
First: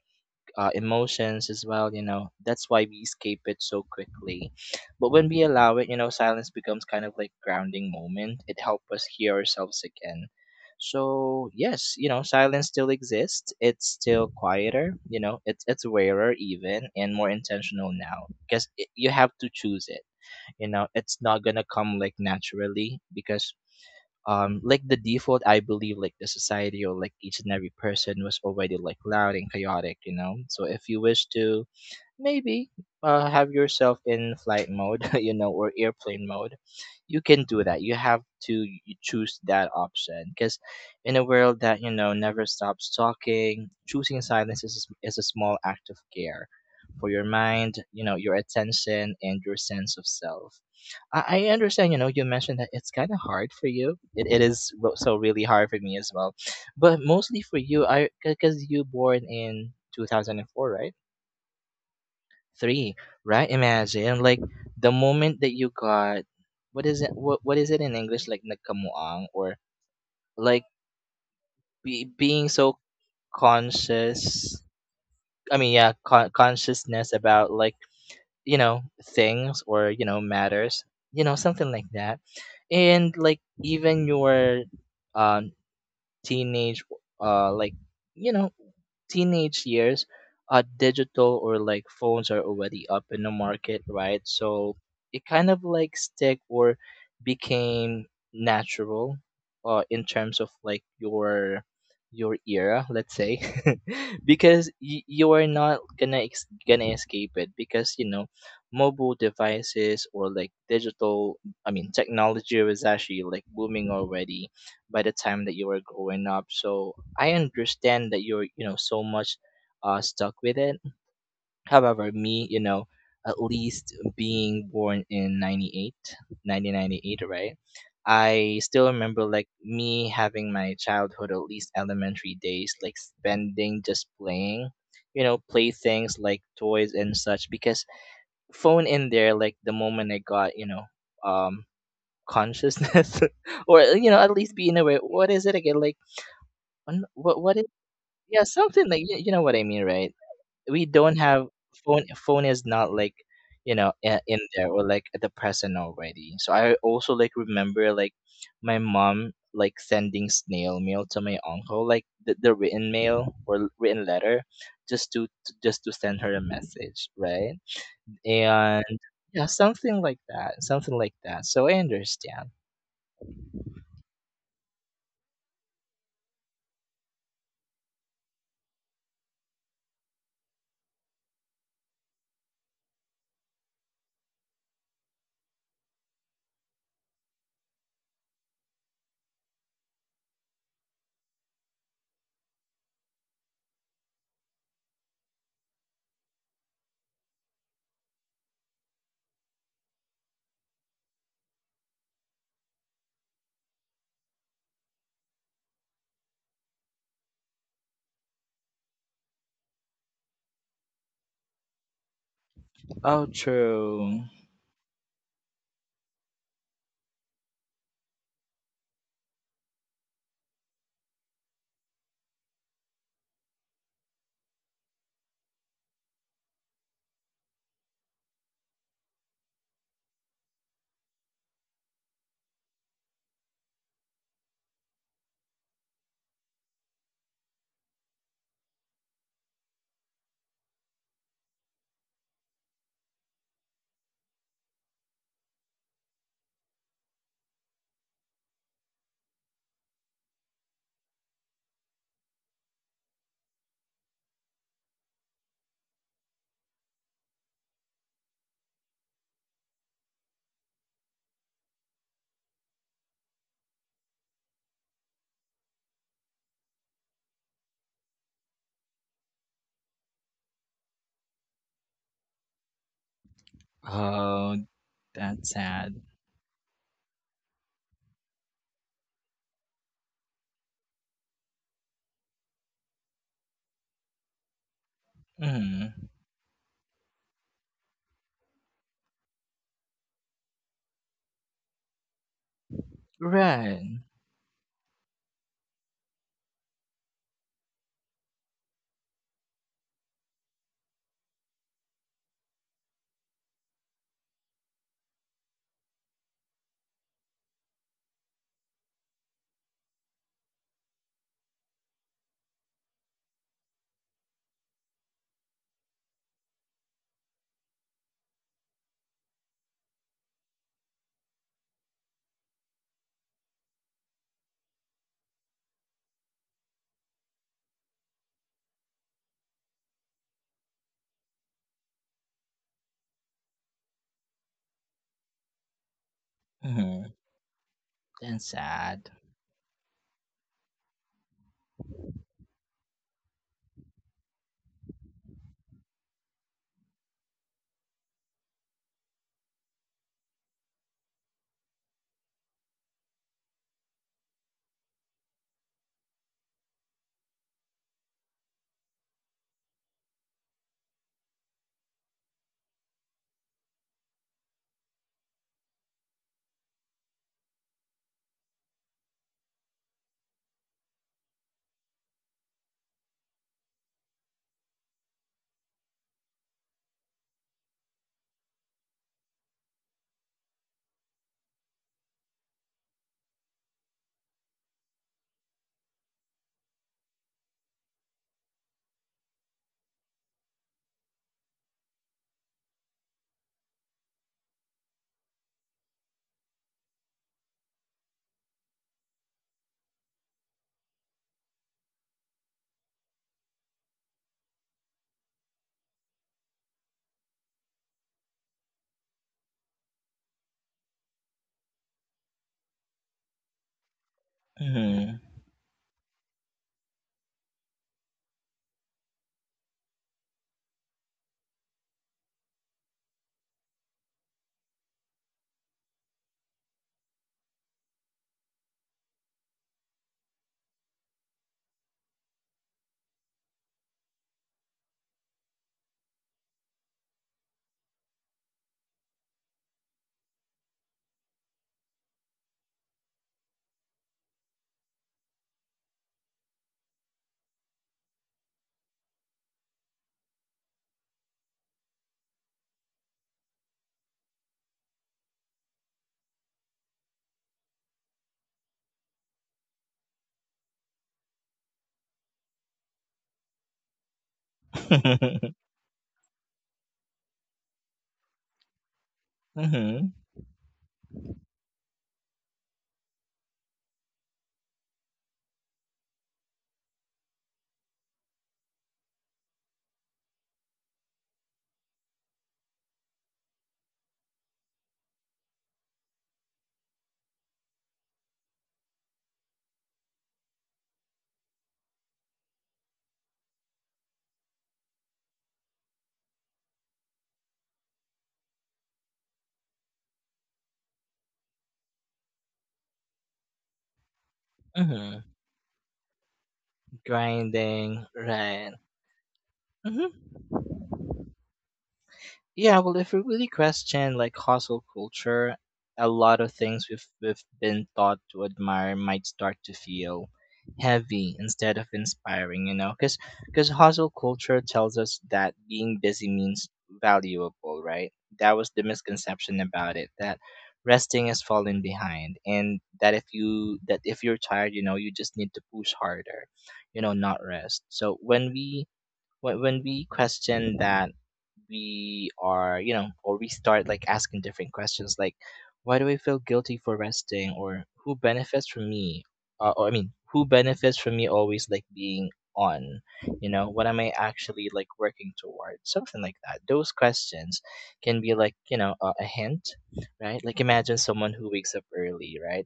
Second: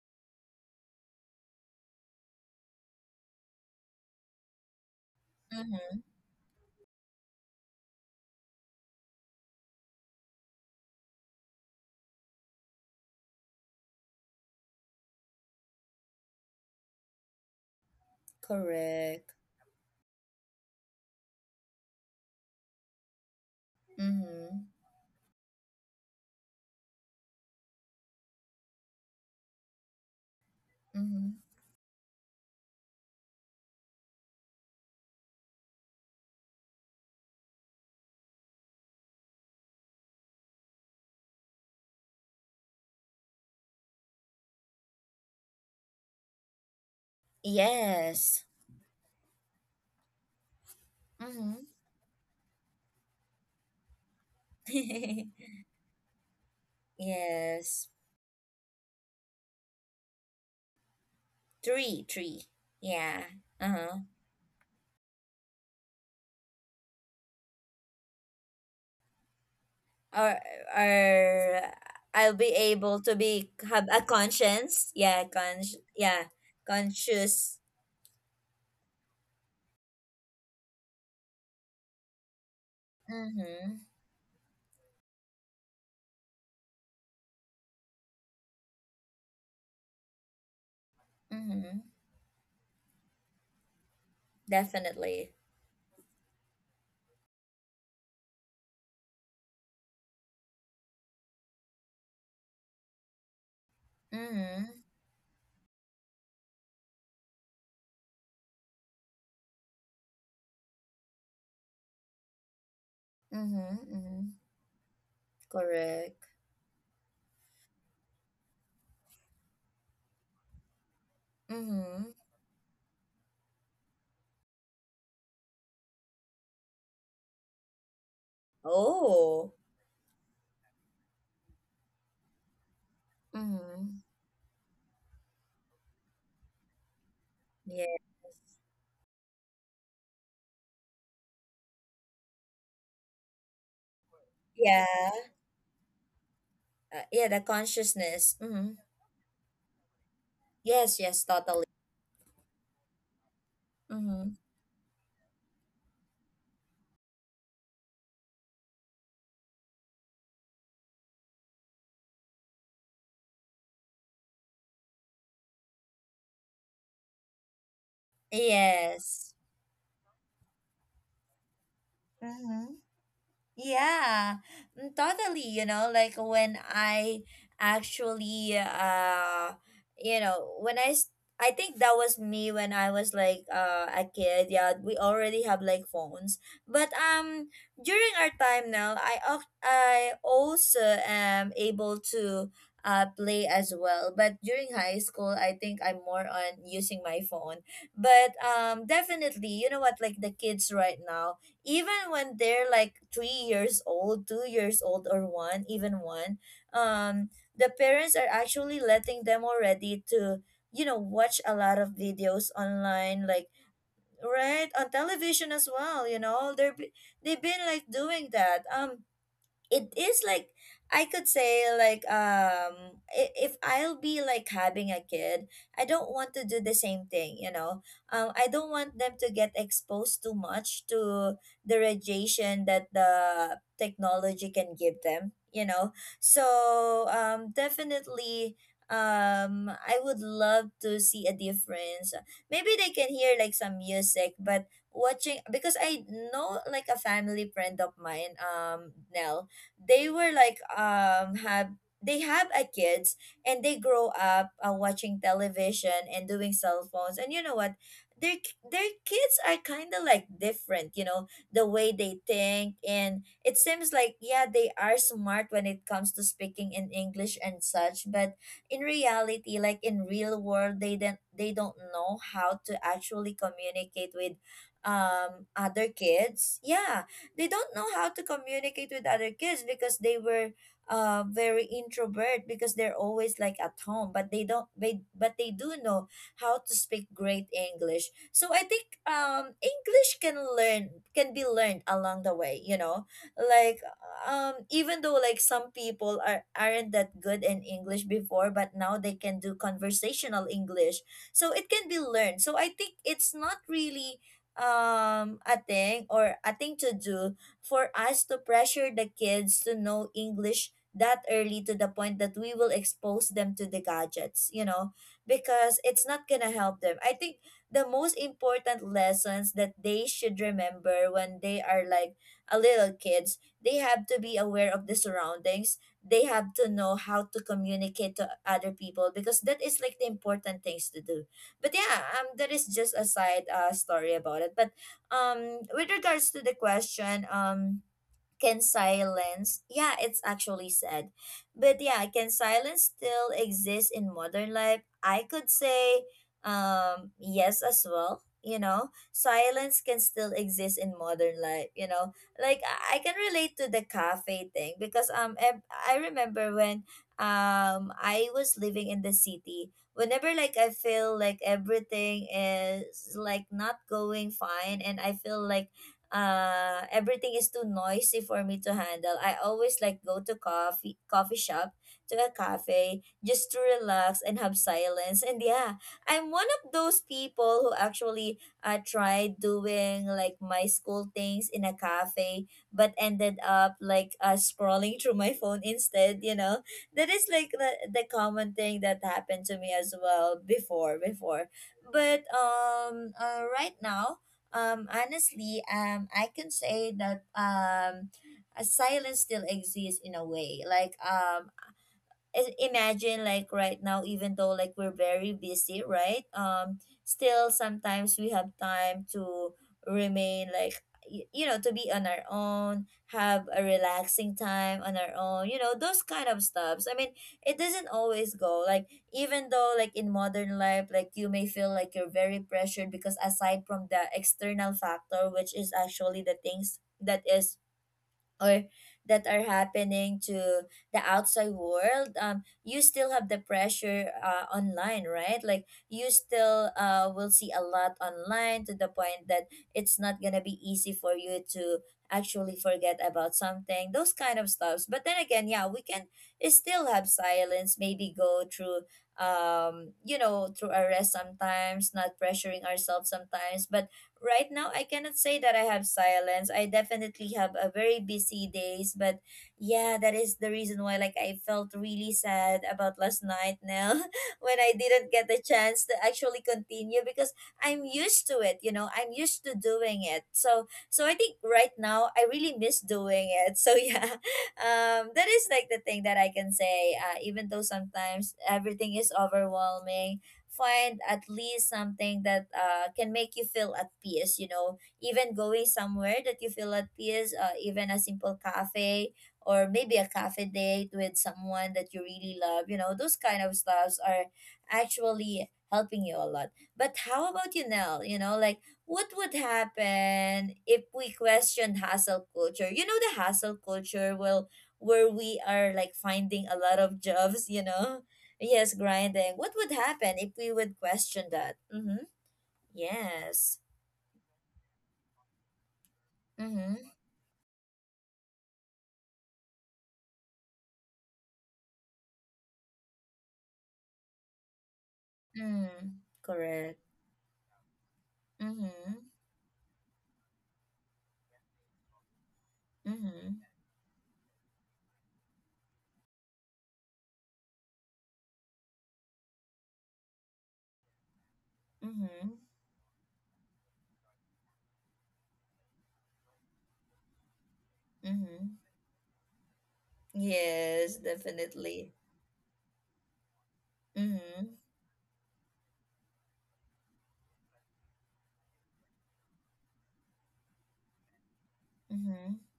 S2: emotions as well, you know. That's why we escape it so quickly. But when we allow it, you
S1: Mm-hmm.
S2: know, silence becomes kind of like grounding moment. It helps us hear ourselves again. So yes, you know, silence still exists. It's still quieter, you know, it's rarer even, and more intentional now, because you have
S1: Correct.
S2: to choose it. You know, it's not gonna come like naturally, because
S1: Mm-hmm.
S2: like the default, I believe, like the society or like each and every person was already like loud and chaotic, you know. So if you wish
S1: Mm-hmm.
S2: to maybe have yourself in flight mode, you know, or airplane mode, you can do that. You have to choose that option, because in a world that, you know, never stops talking, choosing silence is, is a small act of care for your mind, you know, your
S1: Yes.
S2: attention, and your sense of self. I
S1: Mm-hmm.
S2: understand, you know, you mentioned that it's kind of hard for you. It is so really hard for me as well. But mostly for you,
S1: Yes.
S2: I, because you born in 2004, right?
S1: Three, three.
S2: Three,
S1: Yeah.
S2: right?
S1: Uh-huh.
S2: Imagine, like, the moment that you got, what is it, what is it in English, like, nagkamuang, or,
S1: Or,
S2: like,
S1: or I'll
S2: being
S1: be
S2: so
S1: able to be have a
S2: conscious,
S1: conscience. Yeah,
S2: I
S1: Con.
S2: mean, yeah,
S1: Yeah,
S2: consciousness about,
S1: conscious.
S2: like, you know, things or, you know, matters, you know, something like that. And like,
S1: Mm-hmm.
S2: even your um teenage, uh like you know, teenage years, digital or
S1: Mm-hmm.
S2: like phones are already up in the market, right? So it
S1: Definitely.
S2: kind of like stick or became natural, in terms of like your era, let's say.
S1: Mm-hmm.
S2: Because you are not gonna gonna escape it, because, you know, mobile devices or like digital, I mean, technology was actually like booming
S1: Mm-hmm. Mm-hmm.
S2: already by the time that you were growing
S1: Correct.
S2: up. So I understand that you're, you know, so much stuck with it. However,
S1: Mm-hmm.
S2: me, you know, at least being born in 98, 1998, right? I still remember like
S1: Oh.
S2: me having my childhood, at least elementary days, like spending
S1: Mm-hmm.
S2: just playing, you know, play things like toys and such. Because
S1: Yeah.
S2: phone in there, like the moment I got, you know, um, consciousness, or you know, at least being
S1: Yeah.
S2: aware. What is it again? Like
S1: Yeah,
S2: What
S1: the
S2: is,
S1: consciousness.
S2: yeah,
S1: Mm-hmm.
S2: something like you know what I mean, right? We
S1: Yes,
S2: don't
S1: yes,
S2: have
S1: totally.
S2: phone. Phone is not like, you know,
S1: Mm-hmm.
S2: in there or like at the present already. So I also like remember like my mom like sending snail mail to my uncle, like the, written mail, or written letter, just to, just to send her a message, right? And
S1: Yes.
S2: yeah, something like that, something like that, so I understand.
S1: Mm-hmm. Yeah, mm, totally. You know, like when I actually, you know, I think that was me when I was like a kid. Yeah, we already have like phones, but during our time now, I also am able to play as well. But during high school, I think I'm more on using my phone. But definitely, you know what? Like the kids right now even when they're like 3 years old, 2 years old, or one, even one, um, the parents are actually letting them already to, you know, watch a lot of videos
S2: Oh,
S1: online, like
S2: true.
S1: right on television as well. You know, they've been like doing that. It is like I could say like if I'll be like having a kid, I don't want to do the same thing, you know. I don't want them to get exposed too much to the radiation that the technology can give them, you know. So definitely I would love to see a difference. Maybe they can hear like some music, but watching because I know like a family friend of mine, Nell, they were like um have they have a kids and they grow up watching television and doing cell phones and you know what their kids are kind of like different you know the way they think and it seems like yeah they are smart when it comes to speaking in English and such but in reality like in real world they don't know how to actually communicate with
S2: Oh, that's
S1: other
S2: sad.
S1: kids yeah they don't know how to communicate with other kids because they were very introvert because they're always like at home but they don't they but they do
S2: Mm.
S1: know how to speak great English so I think English can be learned along the way you know like
S2: Right.
S1: even though like some people aren't that good in English before but now they can do conversational English so it can be learned so I think it's not really a thing or a thing to do for us to pressure the kids to know English that early to the point that we will expose them to the gadgets, you know, because it's not gonna help them. I think the most important lessons that they should remember when they are like a little kids, they have to be aware of the surroundings. They have to know how to communicate to other people because that is like the important things to do but yeah that is just a side story about it but with regards to the
S2: Mhm.
S1: question
S2: And
S1: can
S2: sad.
S1: silence yeah it's actually sad but yeah can silence still exist in modern life I could say yes as well you know silence can still exist in modern life you know like I can relate to the cafe thing because I remember when I was living in the city whenever like I feel like everything is like not going fine and I feel like everything is too noisy for me to handle I always like go to coffee shop to a cafe just to relax and have silence and yeah I'm one of those people who actually tried doing like my school things in a cafe but ended up like scrolling through my phone instead you know that is like the common thing that happened to me as well before but right now, honestly, I can say that a silence still exists in a way. Like imagine like right now even though like we're very busy right still sometimes we have time to remain like you know to be on our own have a relaxing time on our
S2: Mhm.
S1: own you know those kind of stuffs I mean it doesn't always go like even though like in modern life like you may feel like you're very pressured because aside from the external factor which is actually the things that is or that are happening to the outside world you still have the pressure online right like you still will see a lot online to the point that it's not gonna be easy for you to actually forget about something those kind of stuffs but then again yeah we can still have silence maybe go through you know through arrest sometimes not pressuring ourselves sometimes but right now I cannot say that I have silence. I definitely have a very busy days, but yeah, that is the reason why like I felt really sad about last night now when I didn't get the chance to actually continue because I'm used to it, you know. I'm used to
S2: Mhm.
S1: doing
S2: Mhm.
S1: it. So I think right now I really miss doing it. So yeah. That is like the thing that I can say even though sometimes everything is overwhelming find at least something that can make you feel at peace you know even going somewhere that you feel at peace even a simple cafe or maybe a cafe date with someone that you really love you know those kind of stuffs are actually helping you a lot but how about you Nell you know like what would happen if we question hustle culture you know the hustle culture will where we are like finding a lot of jobs you
S2: Grinding.
S1: know
S2: Right.
S1: Yes, grinding. What would
S2: Mhm.
S1: happen if we would question that? Mm-hmm.
S2: Yeah, well, if we really
S1: Yes.
S2: question like hustle culture, a lot of things
S1: Mm-hmm.
S2: we've been taught to admire might start to feel heavy instead of inspiring. You know, because hustle culture tells us that being
S1: Mm.
S2: busy means
S1: Correct.
S2: valuable, right? That was the
S1: Mm-hmm.
S2: misconception about it, that resting has fallen behind, and that
S1: Mm-hmm.
S2: if you're tired, you know, you just need to push harder, you know, not rest. So when we question that, we
S1: Mm-hmm.
S2: are, you know, or we start like asking different questions, like, why do I feel guilty for resting? Or who
S1: Mm-hmm.
S2: benefits from me, or I mean who benefits
S1: Yes,
S2: from me always like
S1: definitely.
S2: being on, you know, what am I
S1: Mm-hmm.
S2: actually like working towards? Something like that. Those questions can be like, you know, a hint. Right, like imagine someone who wakes up early,
S1: Mm-hmm.
S2: right,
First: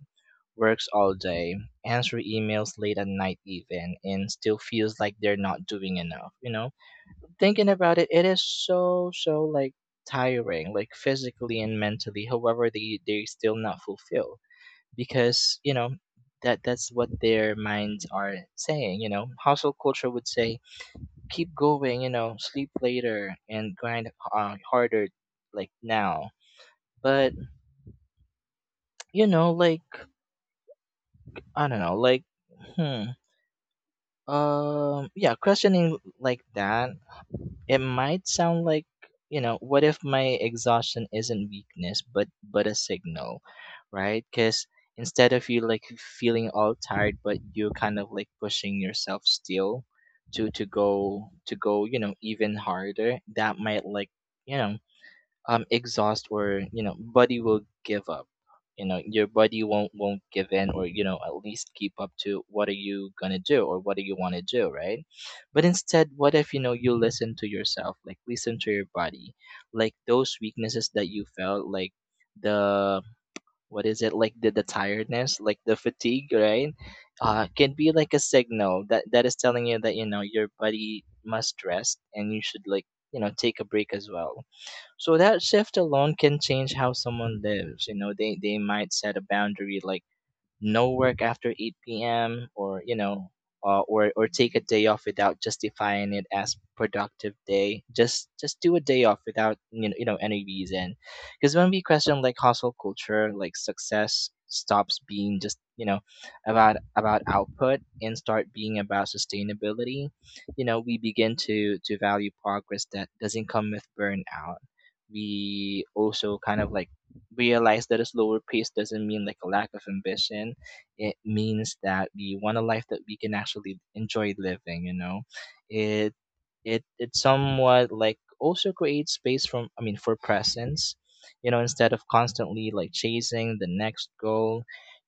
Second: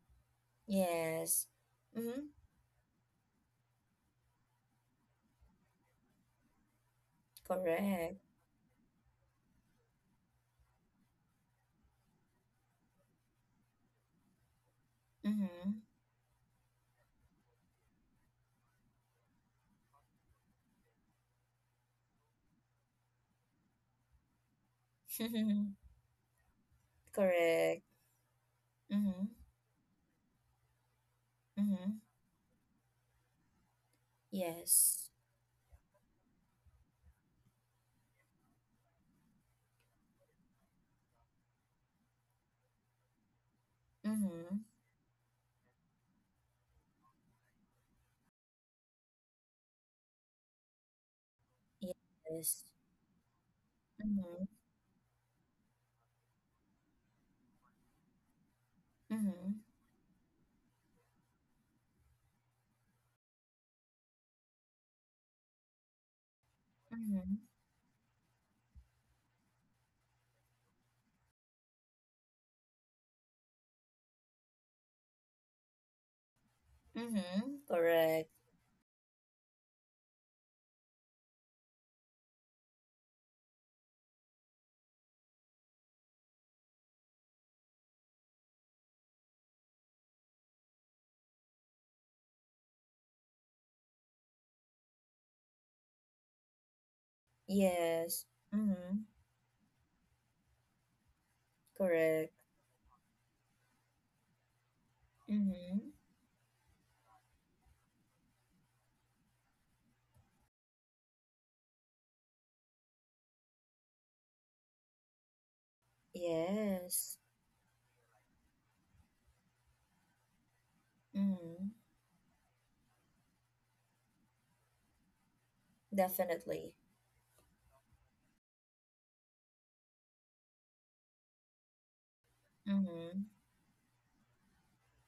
S2: works all
S1: Yes.
S2: day, answer
S1: Mm-hmm.
S2: emails late at night even, and still feels like they're not doing enough, you know. Thinking about it,
S1: Correct.
S2: it is so, so like tiring, like physically and mentally. However, they still not fulfilled, because,
S1: Mm-hmm.
S2: you know, that that's what their minds are saying. You know, hustle culture would say, keep going, you know, sleep later, and grind harder, like now. But
S1: Correct.
S2: you
S1: Mm-hmm.
S2: know, like I don't know,
S1: Mm-hmm.
S2: hmm,
S1: Yes.
S2: yeah, questioning like that, it might sound like, you know, what if my exhaustion isn't weakness but a signal, right?
S1: Mm-hmm.
S2: Because instead of you like feeling all tired but you're kind of like pushing yourself still to go you know even
S1: Yes.
S2: harder, that might like,
S1: Mm-hmm.
S2: you know exhaust, or you know body will give up, you know your
S1: Mm-hmm.
S2: body won't give in, or you know at least keep up to what are you gonna do or what do you want to do, right? But instead, what if you know you listen to
S1: Mm-hmm.
S2: yourself, like listen to your body, like those weaknesses that you felt like the what is it like the tiredness, like the fatigue, right?
S1: Mm-hmm.
S2: Can be like a
S1: Correct.
S2: signal that is telling you that you know your body must rest and you should, like you know, take a break as well. So that shift alone can change how someone lives. You know, they might set a boundary like no work after 8 p.m., or you know, or take a day off without justifying it as productive day.
S1: Yes.
S2: Just do a
S1: Mm-hmm.
S2: day off without you know any reason. Because when we question
S1: Correct.
S2: like hustle culture, like success stops being just
S1: Mm-hmm.
S2: you know about output and start being about sustainability. You know, we begin to value progress that doesn't come with burnout. We also kind of like
S1: Yes.
S2: realize that a slower pace doesn't mean like a lack of ambition. It
S1: Mm-hmm.
S2: means that we want a life that we can actually enjoy living, you know. It
S1: Definitely.
S2: it somewhat like also creates space from I mean for presence. You know, instead of constantly like
S1: Mm-hmm.
S2: chasing the next goal,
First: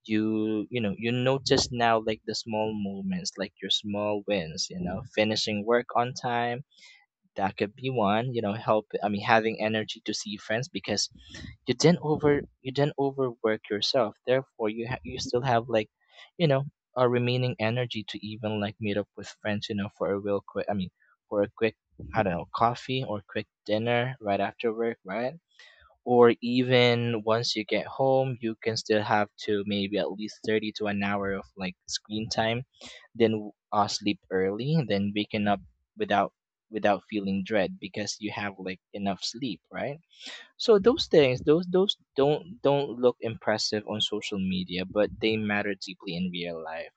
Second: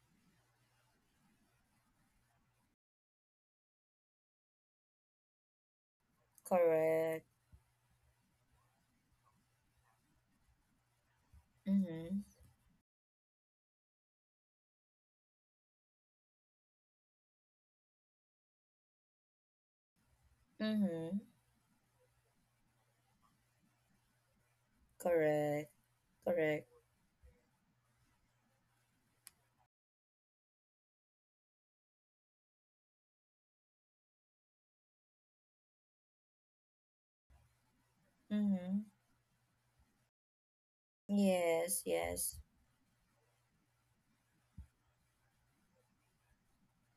S2: you know, you notice now like the small moments, like your small wins, you know, finishing work on time,
S1: Correct.
S2: that could be one. You know, help I mean having energy to see friends, because
S1: Mm-hmm.
S2: you didn't overwork yourself. Therefore, you still have like, you know, a remaining energy to even like meet up with friends, you know, for a real quick I mean
S1: Mm-hmm.
S2: for a quick, I don't know, coffee or quick dinner right after work, right?
S1: Correct.
S2: Or
S1: Correct.
S2: even once you get home, you can still have to maybe at least 30 to an hour of like screen time, then sleep early, then waking up without feeling dread because you have
S1: Mm-hmm.
S2: like enough sleep, right? So those things, those
S1: Yes.
S2: those
S1: Yes.
S2: don't look impressive on social media, but they matter deeply in real life.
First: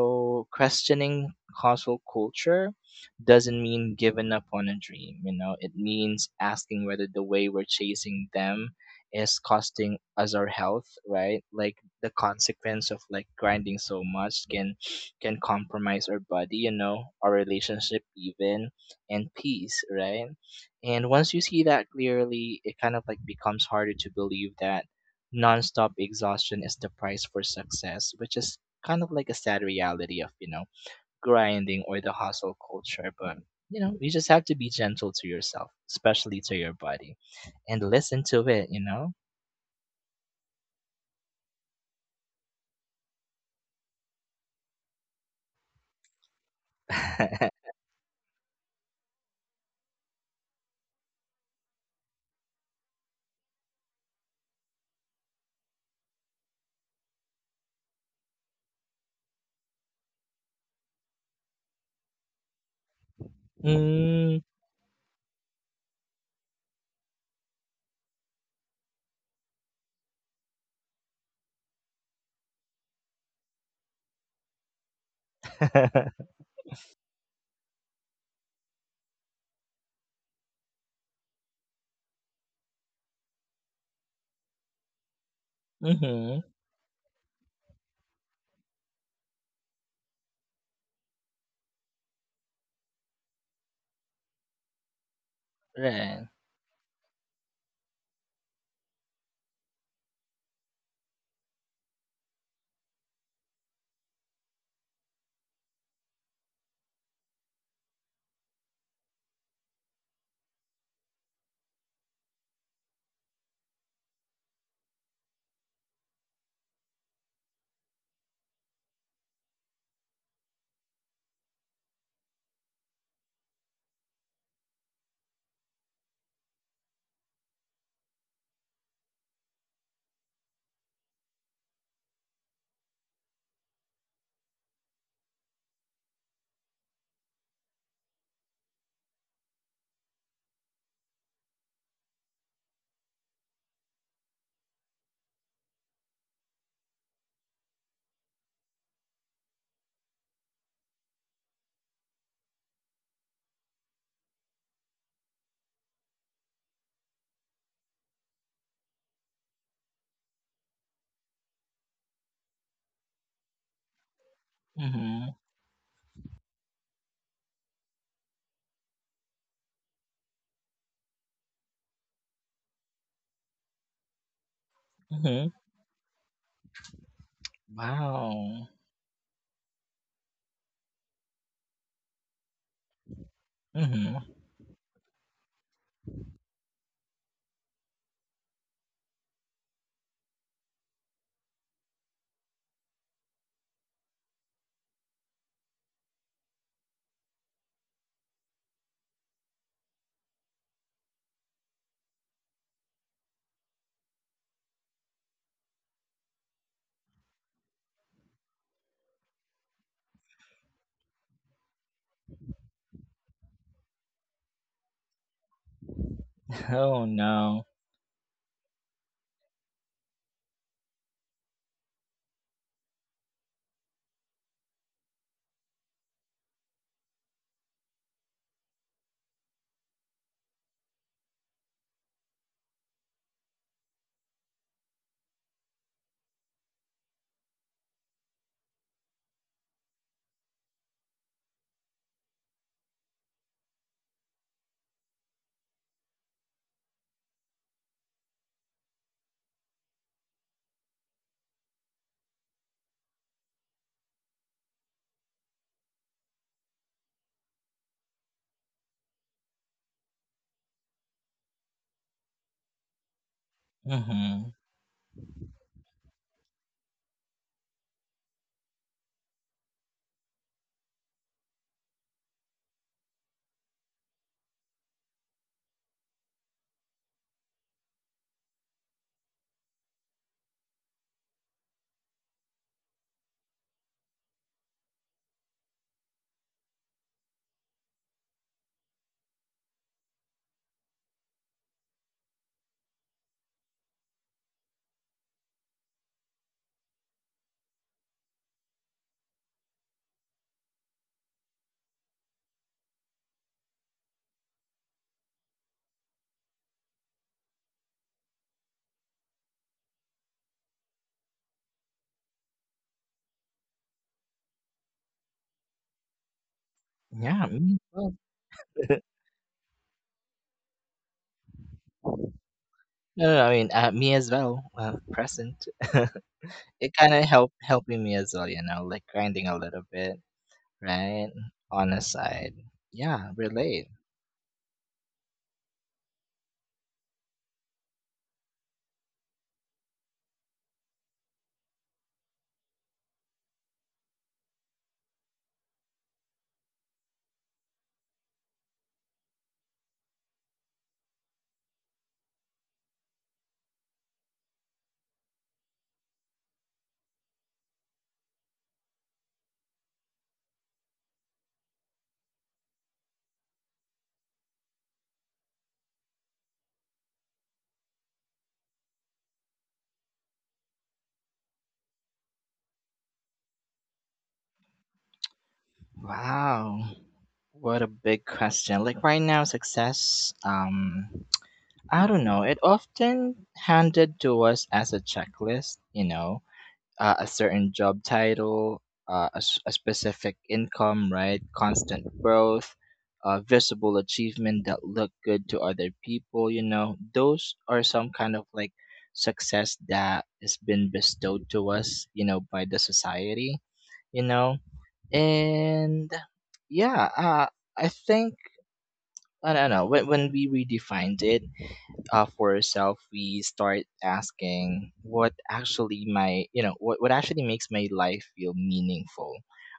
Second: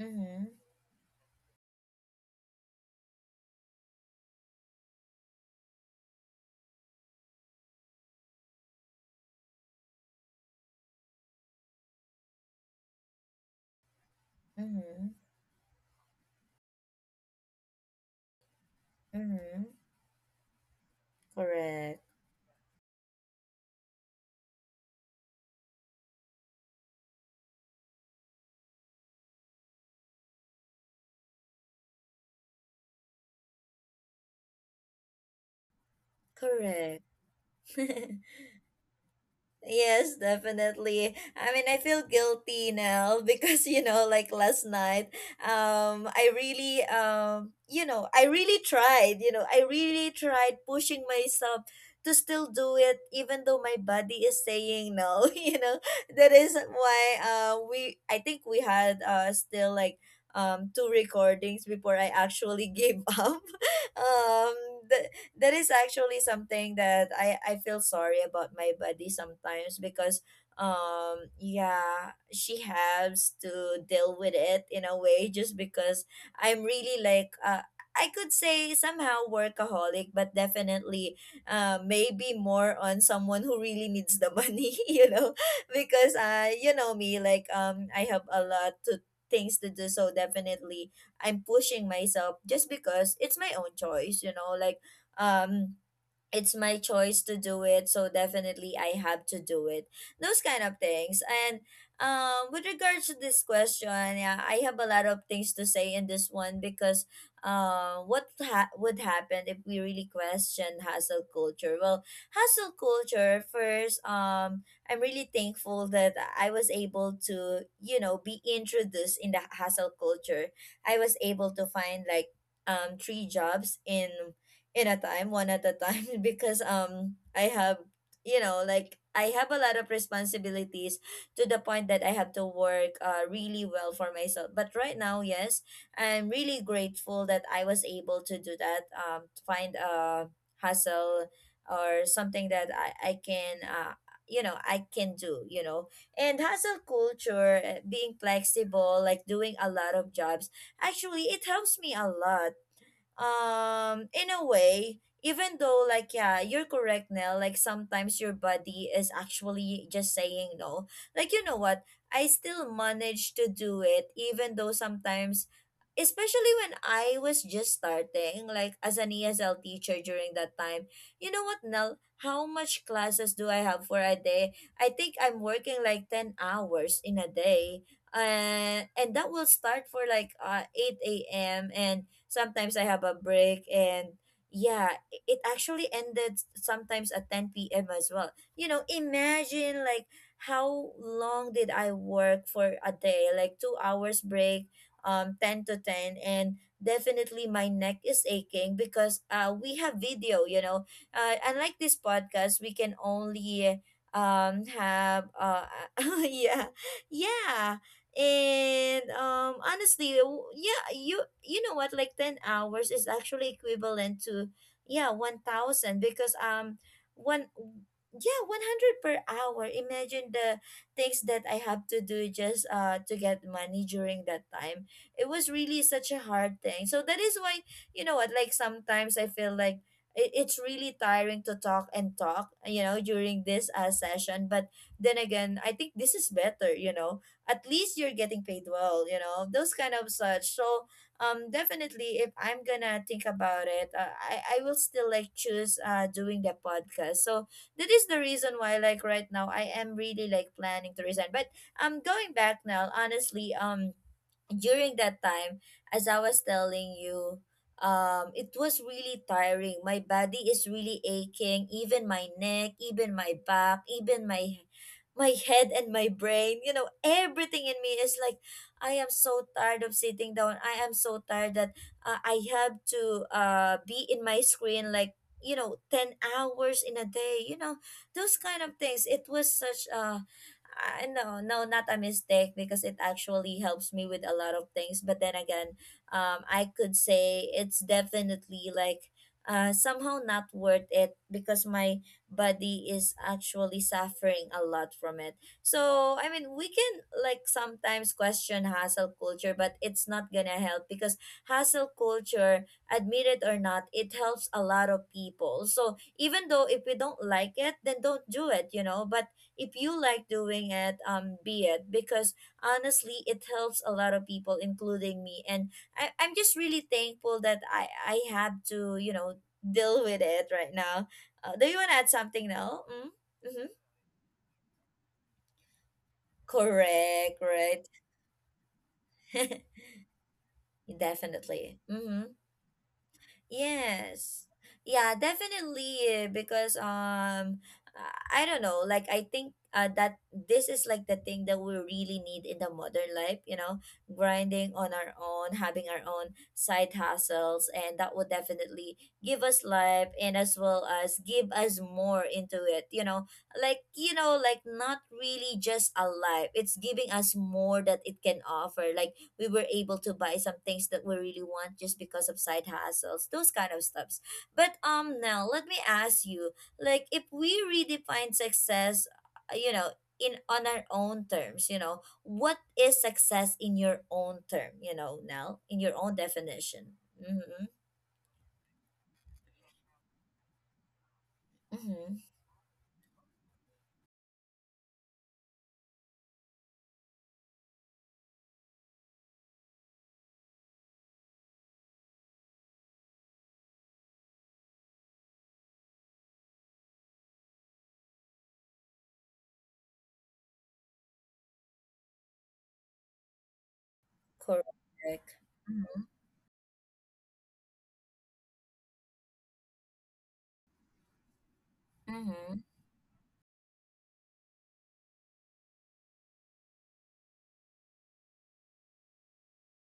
S1: Mm-hmm.
S2: questioning hustle culture doesn't mean giving up on a dream. You know, it means asking whether the way we're chasing them is costing us our health, right? Like the consequence of like grinding so much can
S1: Mm-hmm.
S2: compromise our body, you know, our relationship even, and
S1: Mm-hmm.
S2: peace, right? And once you see that
S1: Correct.
S2: clearly, it kind of like becomes harder to believe that nonstop exhaustion is the price for success, which is kind of like a sad reality of, you know, grinding or the hustle culture. But, you know, you just have to be gentle to yourself, especially to your
S1: Correct.
S2: body, and listen to it, you know?
S1: Yes, definitely. I mean, I feel guilty now because you know, like last night, I really, you know, I really tried. You know, I really tried pushing myself to still do it, even though my body is saying no. You know, that is why, we. I think we had, still like, two recordings before I actually gave up.
S2: Mm.
S1: Um, that is actually something that I feel sorry about my body sometimes because yeah she has to deal with it in a way just because I'm really like I could say somehow workaholic but definitely maybe more on someone who really needs the money you know because
S2: Mm-hmm.
S1: you know me like I have a lot to things to do so definitely I'm pushing myself just because it's my own choice, you know, like um
S2: Right.
S1: it's my choice to do it so definitely I have to do it those kind of things and with regards to this question yeah I have a lot of things to say in this one because would happen if we really question hustle culture well hustle culture first I'm really thankful that I was able to you know be introduced in the hustle culture I was able to find like three jobs in a time, one at a time, because I have you know like I have a lot of responsibilities to the point that I have to work really well for myself. But right now, yes, I'm really grateful that I was able to do that. To find a hustle or something that I can you know I can do. You know, and hustle culture, being flexible, like doing a lot of jobs actually it helps me a lot in a way even though like yeah you're correct Nell like sometimes your body is actually just saying no like you know what I still manage to do it even though
S2: Mm-hmm.
S1: sometimes especially when I was just starting like as an ESL teacher during that time you know what Nell how much classes do I have for a day I think I'm
S2: Mm-hmm.
S1: working like 10 hours in a day,
S2: Wow.
S1: and that will start for like 8 a.m. and Sometimes I have a break and
S2: Mm-hmm.
S1: yeah, it actually ended sometimes at 10 p.m. as well. You know, imagine like how long did I work for a day? Like 2 hours break, 10 to 10. And definitely my neck is aching because we have video, you know. Unlike this podcast, we can only have yeah. Yeah. And honestly, yeah, you know what, like 10 hours is actually equivalent to, yeah, 1000, because
S2: Oh,
S1: one,
S2: no.
S1: yeah, 100 per hour. Imagine the things that I have to do just to get money during that time. It was really such a hard thing. So that is why, you know what, like sometimes I feel like it's really tiring to talk and talk, during this session. But then again, I think this is better, you know, at least you're getting paid well, you know, those kind of such. So definitely, if I'm gonna think about it, I will still like choose doing the podcast. So that is the reason why, like, right now I am really like planning to resign. But going back now, honestly, during that time, as I was telling you, it was really tiring. My body is really aching, even my neck, even my back, even
S2: Mm-hmm.
S1: my my head and my brain. You know, everything in me is like, I am so tired of sitting down. I am so tired that I have to be in my screen like, you know, 10 hours in a day, you know, those kind of things. It was such a I no, no, not a mistake, because it actually helps me with a lot of things. But then again, I could say it's definitely like somehow not worth it, because my body is actually suffering a lot from it. So, I mean, we can like sometimes question hassle culture, but it's not gonna help, because hassle culture, admit it or not, it helps a lot of people. So even though, if we don't like it, then don't do it, you know. But if you like doing it, be it, because honestly, it helps a lot of people, including me. And I'm just really thankful
S2: Yeah,
S1: that
S2: me as
S1: I,
S2: well.
S1: I have to, you know, deal with it right now. Do you want to add something now? Mm-hmm.
S2: No, no, I
S1: Mm-hmm.
S2: mean, me as well. Present. It kind of
S1: Correct, right?
S2: helping me as well, you know, like grinding a little bit, right?
S1: Definitely.
S2: On a
S1: Mm-hmm.
S2: side. Yeah, relate.
S1: Yes. Yeah, definitely, because I don't know, like I think that this is like the thing that we really need in the modern life, you know, grinding on our own, having our own side hustles, and that would definitely give us life, and as well as give us more into it, you know. Like, you know, like, not really just a life. It's giving us more that it can offer. Like we were able to buy some things that we really want, just because of side hustles, those kind of stuffs. But now let me ask you, like, if we redefine success, you know, in on our own terms, you know, what is success in your own term, you know, now, in your own
S2: Wow.
S1: definition? Mm-hmm.
S2: What a big question. Like right now success, I
S1: Mm-hmm.
S2: don't know, it often handed to us as a checklist, you know, a certain job title, a specific income, right? Constant growth, visible achievement that look good to other people. You know, those are some kind of like success that has been bestowed to us, you know, by the society, you know,
S1: Correct. Mm-hmm.
S2: and yeah, uh, I think, I don't know, when we redefined it,
S1: Mm-hmm.
S2: for ourselves, we start asking what actually my, you know, what actually makes my life feel meaningful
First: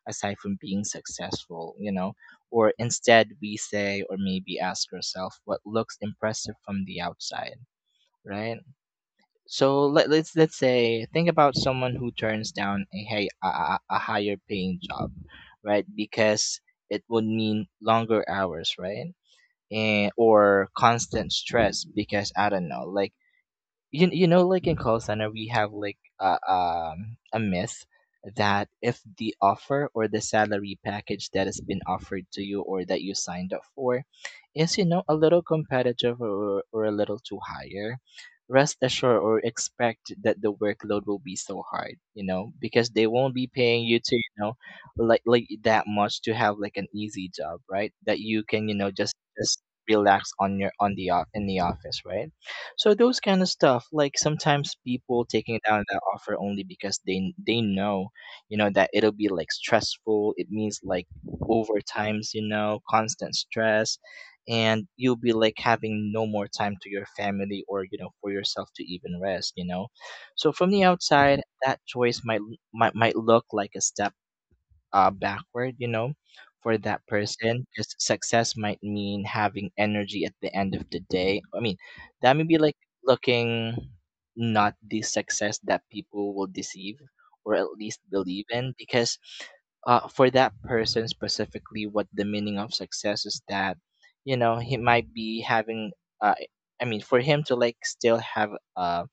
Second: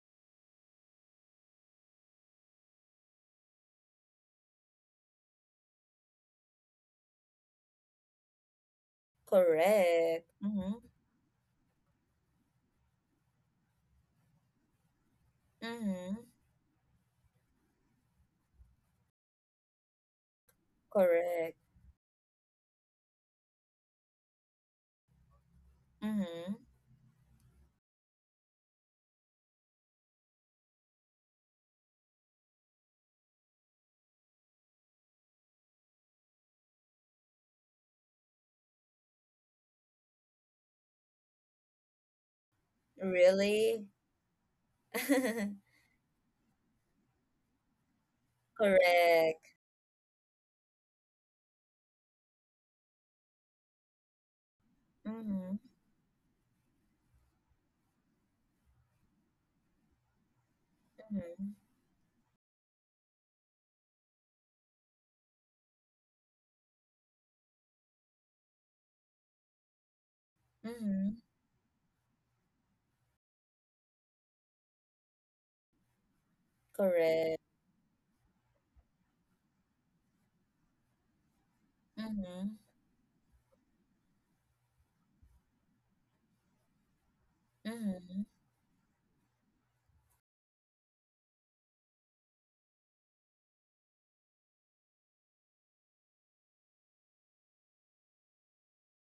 S2: aside from being successful, you know, or instead we say, or maybe ask ourselves what looks impressive from the outside, right? So
S1: Correct.
S2: let's
S1: Mm-hmm.
S2: say, think about someone who turns down a, hi- a higher paying job, right?
S1: Mm-hmm.
S2: Because it would mean longer hours, right? And, or constant
S1: Correct.
S2: stress because I don't know, like you know like in call center we have like
S1: Mm-hmm.
S2: a myth that if the offer or the salary package that has been offered to you or that you signed up for is you know a little competitive, or a little too higher, rest assured or expect that the workload will be so hard, you know, because they won't be paying
S1: Really?
S2: you to, you know, like that much to have like an easy job, right? That you can you know just
S1: Correct.
S2: just relax on your on the o- in the office, right? So those kind of stuff, like sometimes people taking
S1: Mm-hmm.
S2: down that offer only because they know, you know, that it'll be like stressful. It means like
S1: Mhm.
S2: overtimes, you know, constant stress, and you'll be like having no more time to your family, or you know, for yourself to even rest, you know. So from the
S1: Mhm.
S2: outside, that choice might look like a step backward, you know, for that
S1: Correct.
S2: person. Because success might mean having energy at the end of the day. I mean, that may be
S1: Mhm.
S2: like looking not the success that people will deceive, or at least
S1: Mhm.
S2: believe in. Because for that person specifically, what the meaning of success is that, you know, he might be having, uh, I mean, for him to like still have uh,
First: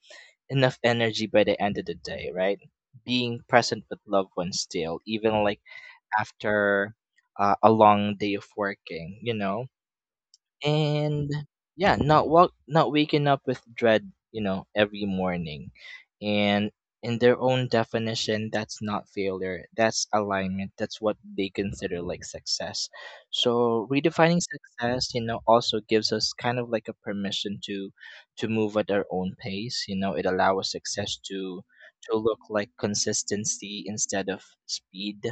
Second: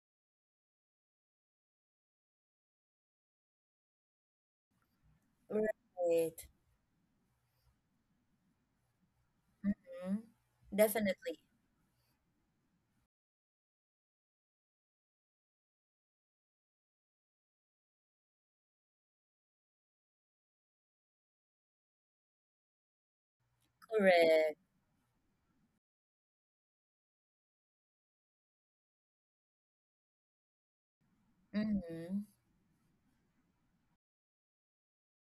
S2: enough energy by the end of the day, right? Being present with loved ones still, even like
S1: Right.
S2: after a long day of working, you know?
S1: Mhm.
S2: And
S1: Definitely.
S2: yeah, not waking up with dread, you know, every morning. And in their own definition, that's not failure. That's alignment. That's what they consider like success. So redefining
S1: Correct.
S2: success, you know, also gives us kind of like a permission to move at our own pace. You know, it allows success to
S1: Mhm.
S2: look like consistency instead of speed,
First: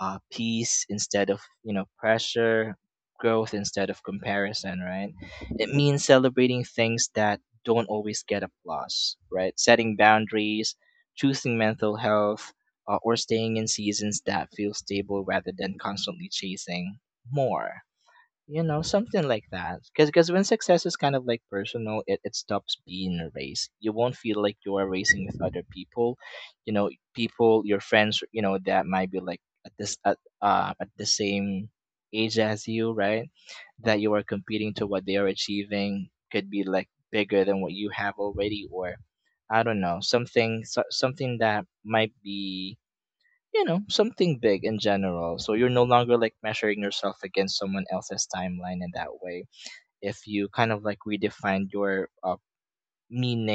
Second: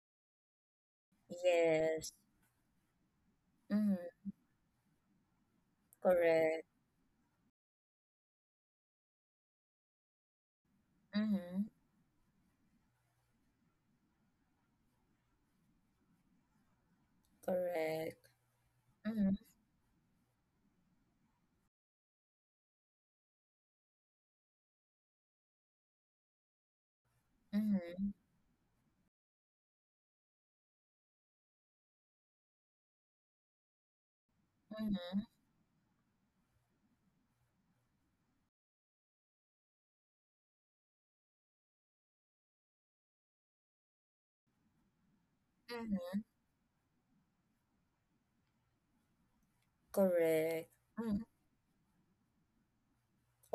S2: peace instead of you know
S1: Yes.
S2: pressure, growth instead of
S1: Mhm.
S2: comparison, right? It means celebrating
S1: Correct.
S2: things that don't always get applause, right? Setting boundaries, choosing
S1: Mhm.
S2: mental health, or staying in seasons that feel stable rather than constantly chasing more.
S1: Correct.
S2: You know, something
S1: Mhm.
S2: like that. Because when success is kind of like personal, it stops being a race. You won't feel like you are racing with other people. You know, people, your
S1: Mhm.
S2: friends, you know, that might be like at this at the same age as you, right? That you are competing to what they
S1: Mhm.
S2: are achieving could be like bigger than what you have already, or I don't know, something that might be you know something big in general. So you're no longer
S1: Mhm.
S2: like measuring yourself against someone else's timeline in that way. If you
S1: Correct.
S2: kind of like
S1: Mhm.
S2: redefine your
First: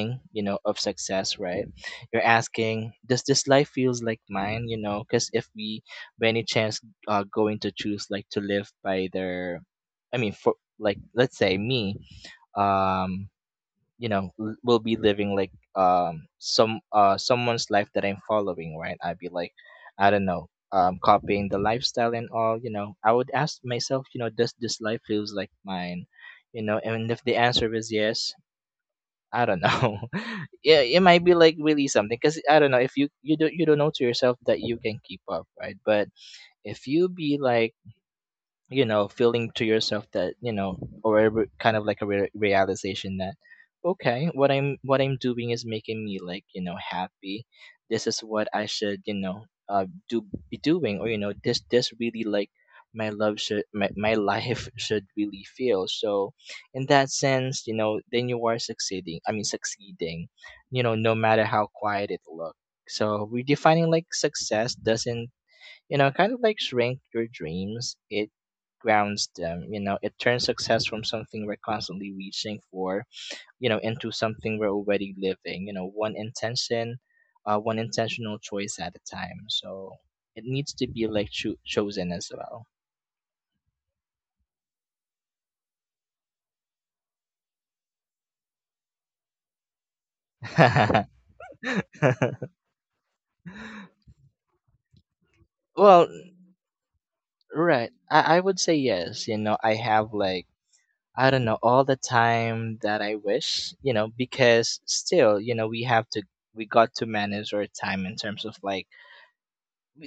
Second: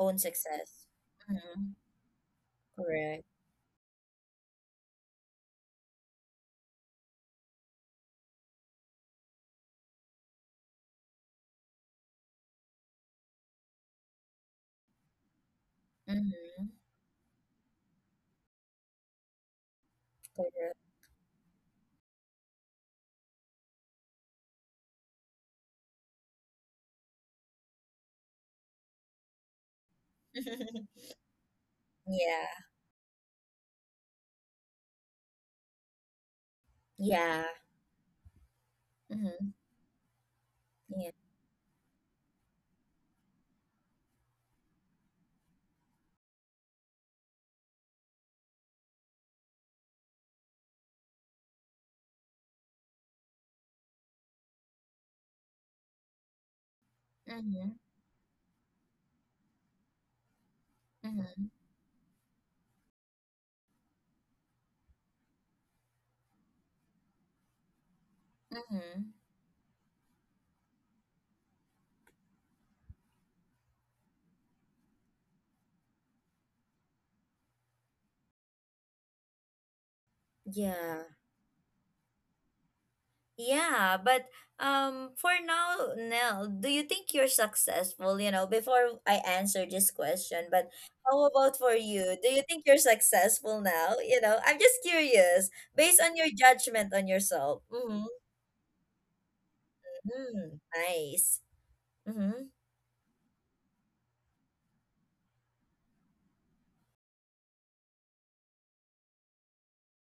S1: Own
S2: you know, of
S1: success.
S2: success, right?
S1: Mhm.
S2: You're asking, does
S1: Correct.
S2: this life feels like mine? You know, because if we, by any chance, are going to choose like to live by their, I mean, for like let's say me, um, you know, will be living like
S1: Mhm.
S2: someone's life that I'm following, right? I'd be like, I don't know,
S1: Correct.
S2: copying the lifestyle and all, you know. I would ask myself, you know, does this life feels like mine? You know, and if the answer is yes, I don't know. Yeah, it might be like really something, because
S1: Yeah.
S2: I don't know, if you don't know to yourself that you can keep up, right? But if you be
S1: Yeah.
S2: like, you know, feeling
S1: Mhm.
S2: to yourself that you know,
S1: Yeah.
S2: or kind of like realization that okay, what I'm doing is making me like you know happy, this is what I should you know do, be doing, or you know this this really like my life should really feel so in that sense,
S1: Mhm.
S2: you know, then you are succeeding. I mean succeeding, you know, no matter
S1: Mhm.
S2: how quiet it looks. So redefining like success doesn't, you know, kind of like shrink your dreams. It
S1: Mhm.
S2: grounds them, you know, it turns success from something we're constantly reaching for, you know, into something we're already living, you know, one intention, one intentional choice at a time. So it needs to
S1: Yeah.
S2: be like chosen as well.
S1: Yeah, but for now, Nell, do you think you're successful? You know, before I answer this question, but how about for you? Do you think you're successful now? You know, I'm just curious based
S2: Well,
S1: on your judgment on yourself.
S2: right.
S1: Mm-hmm.
S2: I would say yes. You know, I have like,
S1: Mm,
S2: I
S1: nice.
S2: don't know, all the
S1: Mm-hmm.
S2: time that I wish, you know, because still, you know, we have to, we got to manage our time in terms of like,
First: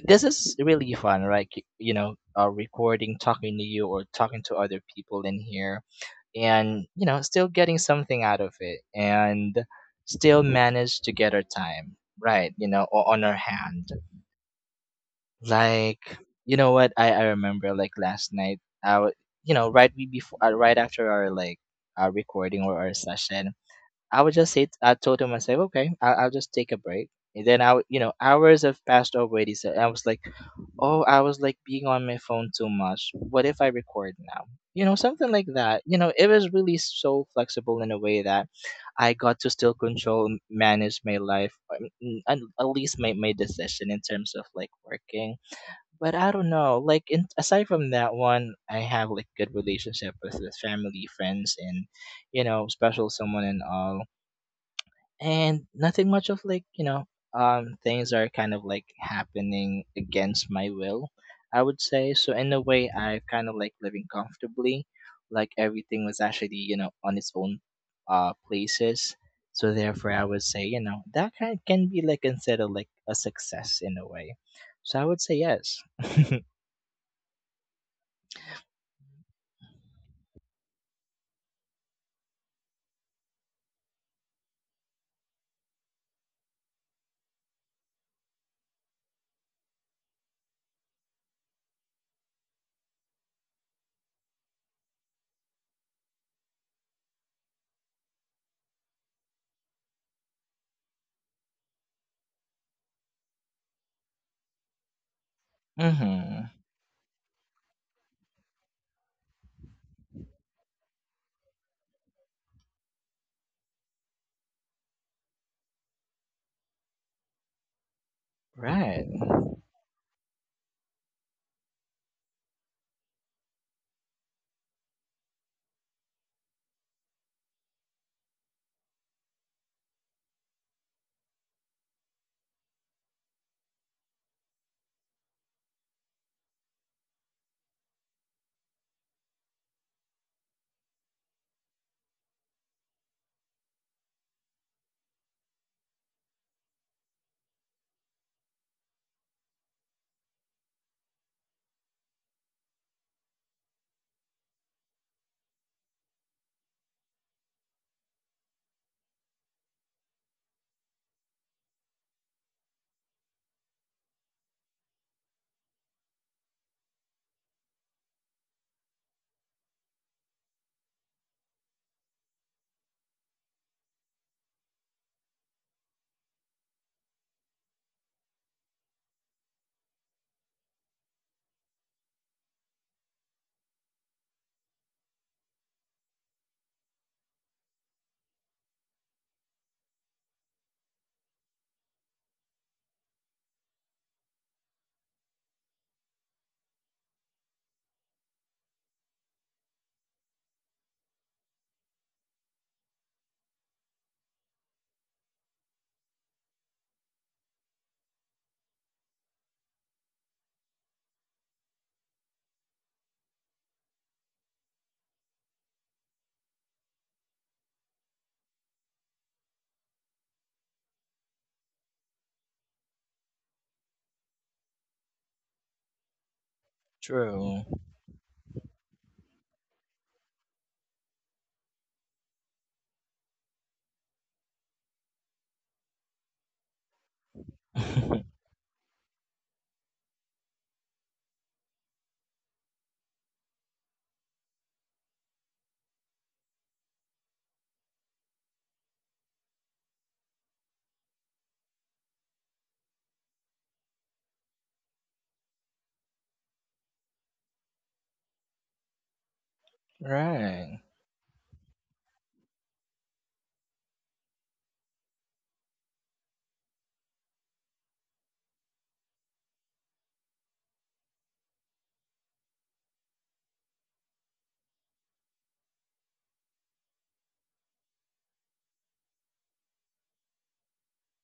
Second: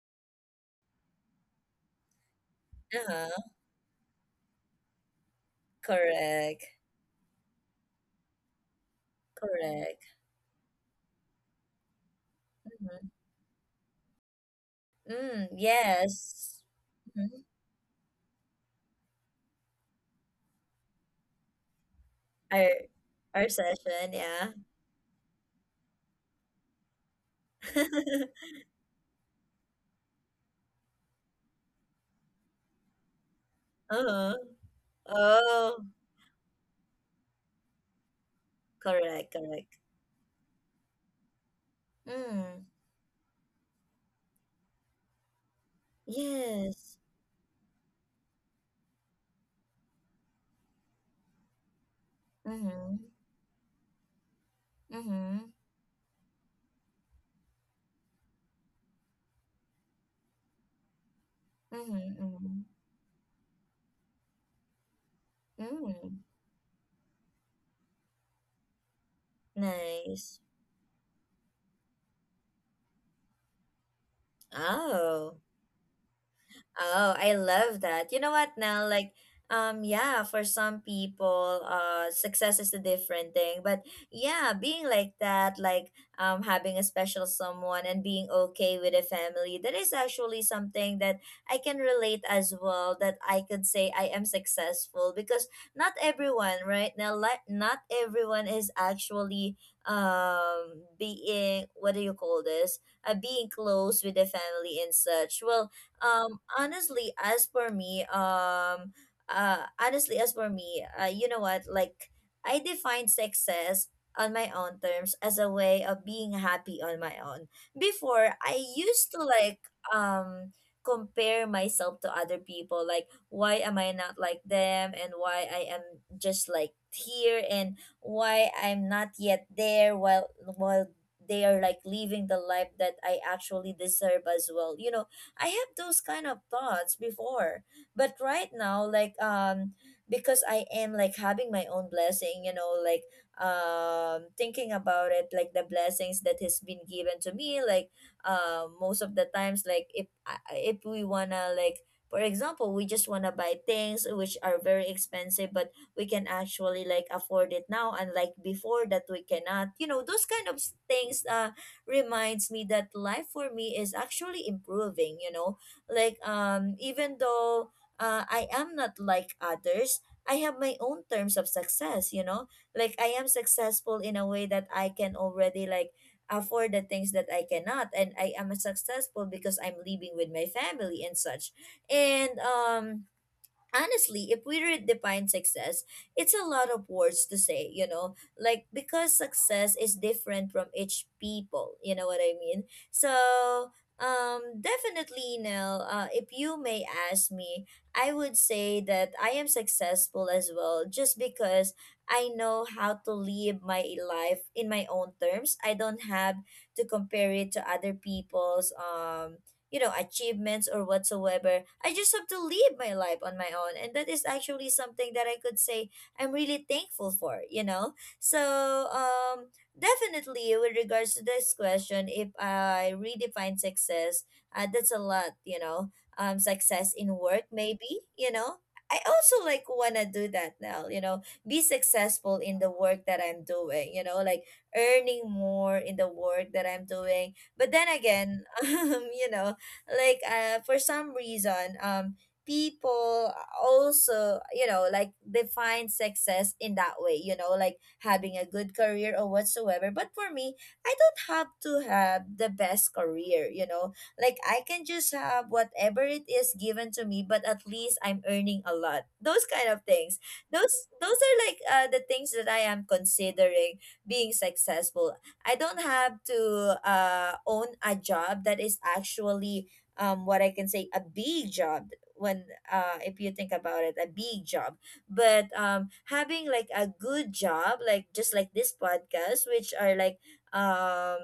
S2: this is really fun right recording
S1: Uh-huh.
S2: talking to you or talking to other people in here.
S1: Correct.
S2: And you know still getting something out of it and
S1: Correct.
S2: still manage to get our time right, you know,
S1: Mm-hmm.
S2: on our hand.
S1: Mm,
S2: Like, you
S1: yes.
S2: know what, I
S1: Mm-hmm.
S2: remember like last night I would, you know, right, we before right after our like our recording
S1: Our
S2: or our
S1: our
S2: session.
S1: session,
S2: I would just
S1: yeah.
S2: say, I told him, I said, okay, I'll just take a break. And then you know, hours have passed already, so I was like, oh, I was like being on my phone too much. What if I record
S1: Uh-huh.
S2: now? You know, something like
S1: Oh,
S2: that. You know, it was really so flexible in a way that I
S1: correct,
S2: got to still
S1: correct.
S2: control, manage my life, and at
S1: Mm.
S2: least my decision in terms of like working. But I don't know,
S1: Yes.
S2: like, in, aside from that one, I have like good relationship with family, friends, and, you know,
S1: Mm-hmm.
S2: special someone and all.
S1: Mm-hmm.
S2: And nothing much of like, you know, things are kind of like happening against my will. I would say
S1: Mm-hmm.
S2: so in a
S1: Mm-hmm.
S2: way I kind of like living comfortably. Like everything was
S1: Mm.
S2: actually, you know, on its own, places. So therefore I would
S1: Nice.
S2: say, you know, that kind can be like considered like a success in a way. So I would say
S1: Oh,
S2: yes.
S1: Oh, I love that. You know what, Nell? Like, yeah, for some people, success is a different thing. But yeah, being like that, like, having a special someone and being okay with a family, that is actually something that I can relate as well. That I could say I am successful, because not everyone, right, Nell? Like, not everyone is actually, being, what do you call this? Being close with the family and such. Um,
S2: Mm-hmm.
S1: honestly, as for me, um, Honestly, as for me, you know what? Like, I define success on my own terms as a way of being happy on my own. Before, I
S2: Right.
S1: used to like um compare myself to other people. Like, why am I not like them, and why I am just like here, and why I'm not yet there, while they are like living the life that I actually deserve as well. You know, I have those kind of thoughts before, but right now, like, because I am like having my own blessing, you know, like, thinking about it, like the blessings that has been given to me, like, most of the times, like if if we wanna like. For example, we just want to buy things which are very expensive, but we can actually like afford it now, unlike before that we cannot. You know, those kind of things. Reminds me that life for me is actually improving, you know. Like even though I am not like others, I have my own terms of success, you know. Like I am successful in a way that I can already like afford the things that I cannot, and I am successful because I'm living with my family and such. And honestly, if we redefine success, it's a lot of words to say, you know, like, because success is different from each people, you know what I mean? So, definitely, Nell, if you may ask me, I would say that I am successful as well, just because I know how to live my life in my own terms. I don't have to compare it to other people's you know achievements or whatsoever. I just have to live my life on my own, and that is actually something that I could say I'm really thankful for, you know. So definitely, with regards to this question, if I redefine success, that's a lot, you know. Um, success in work
S2: True.
S1: maybe, you know, I also like want to do that now, you know, be successful in the work that I'm doing, you know, like earning more in the work that I'm doing, but then again you know, like, for some reason, people also, you know, like define success in that way, you know, like having a good career or whatsoever. But for me, I don't have to have the best career, you know. Like I can just have whatever it is given to me, but at least I'm earning a lot, those kind of things.
S2: Right.
S1: Those are like the things that I am considering being successful. I don't have to own a job that is actually what I can say a big job. When if you think about it, a big job. But having like a good job, like just like this podcast, which are like, um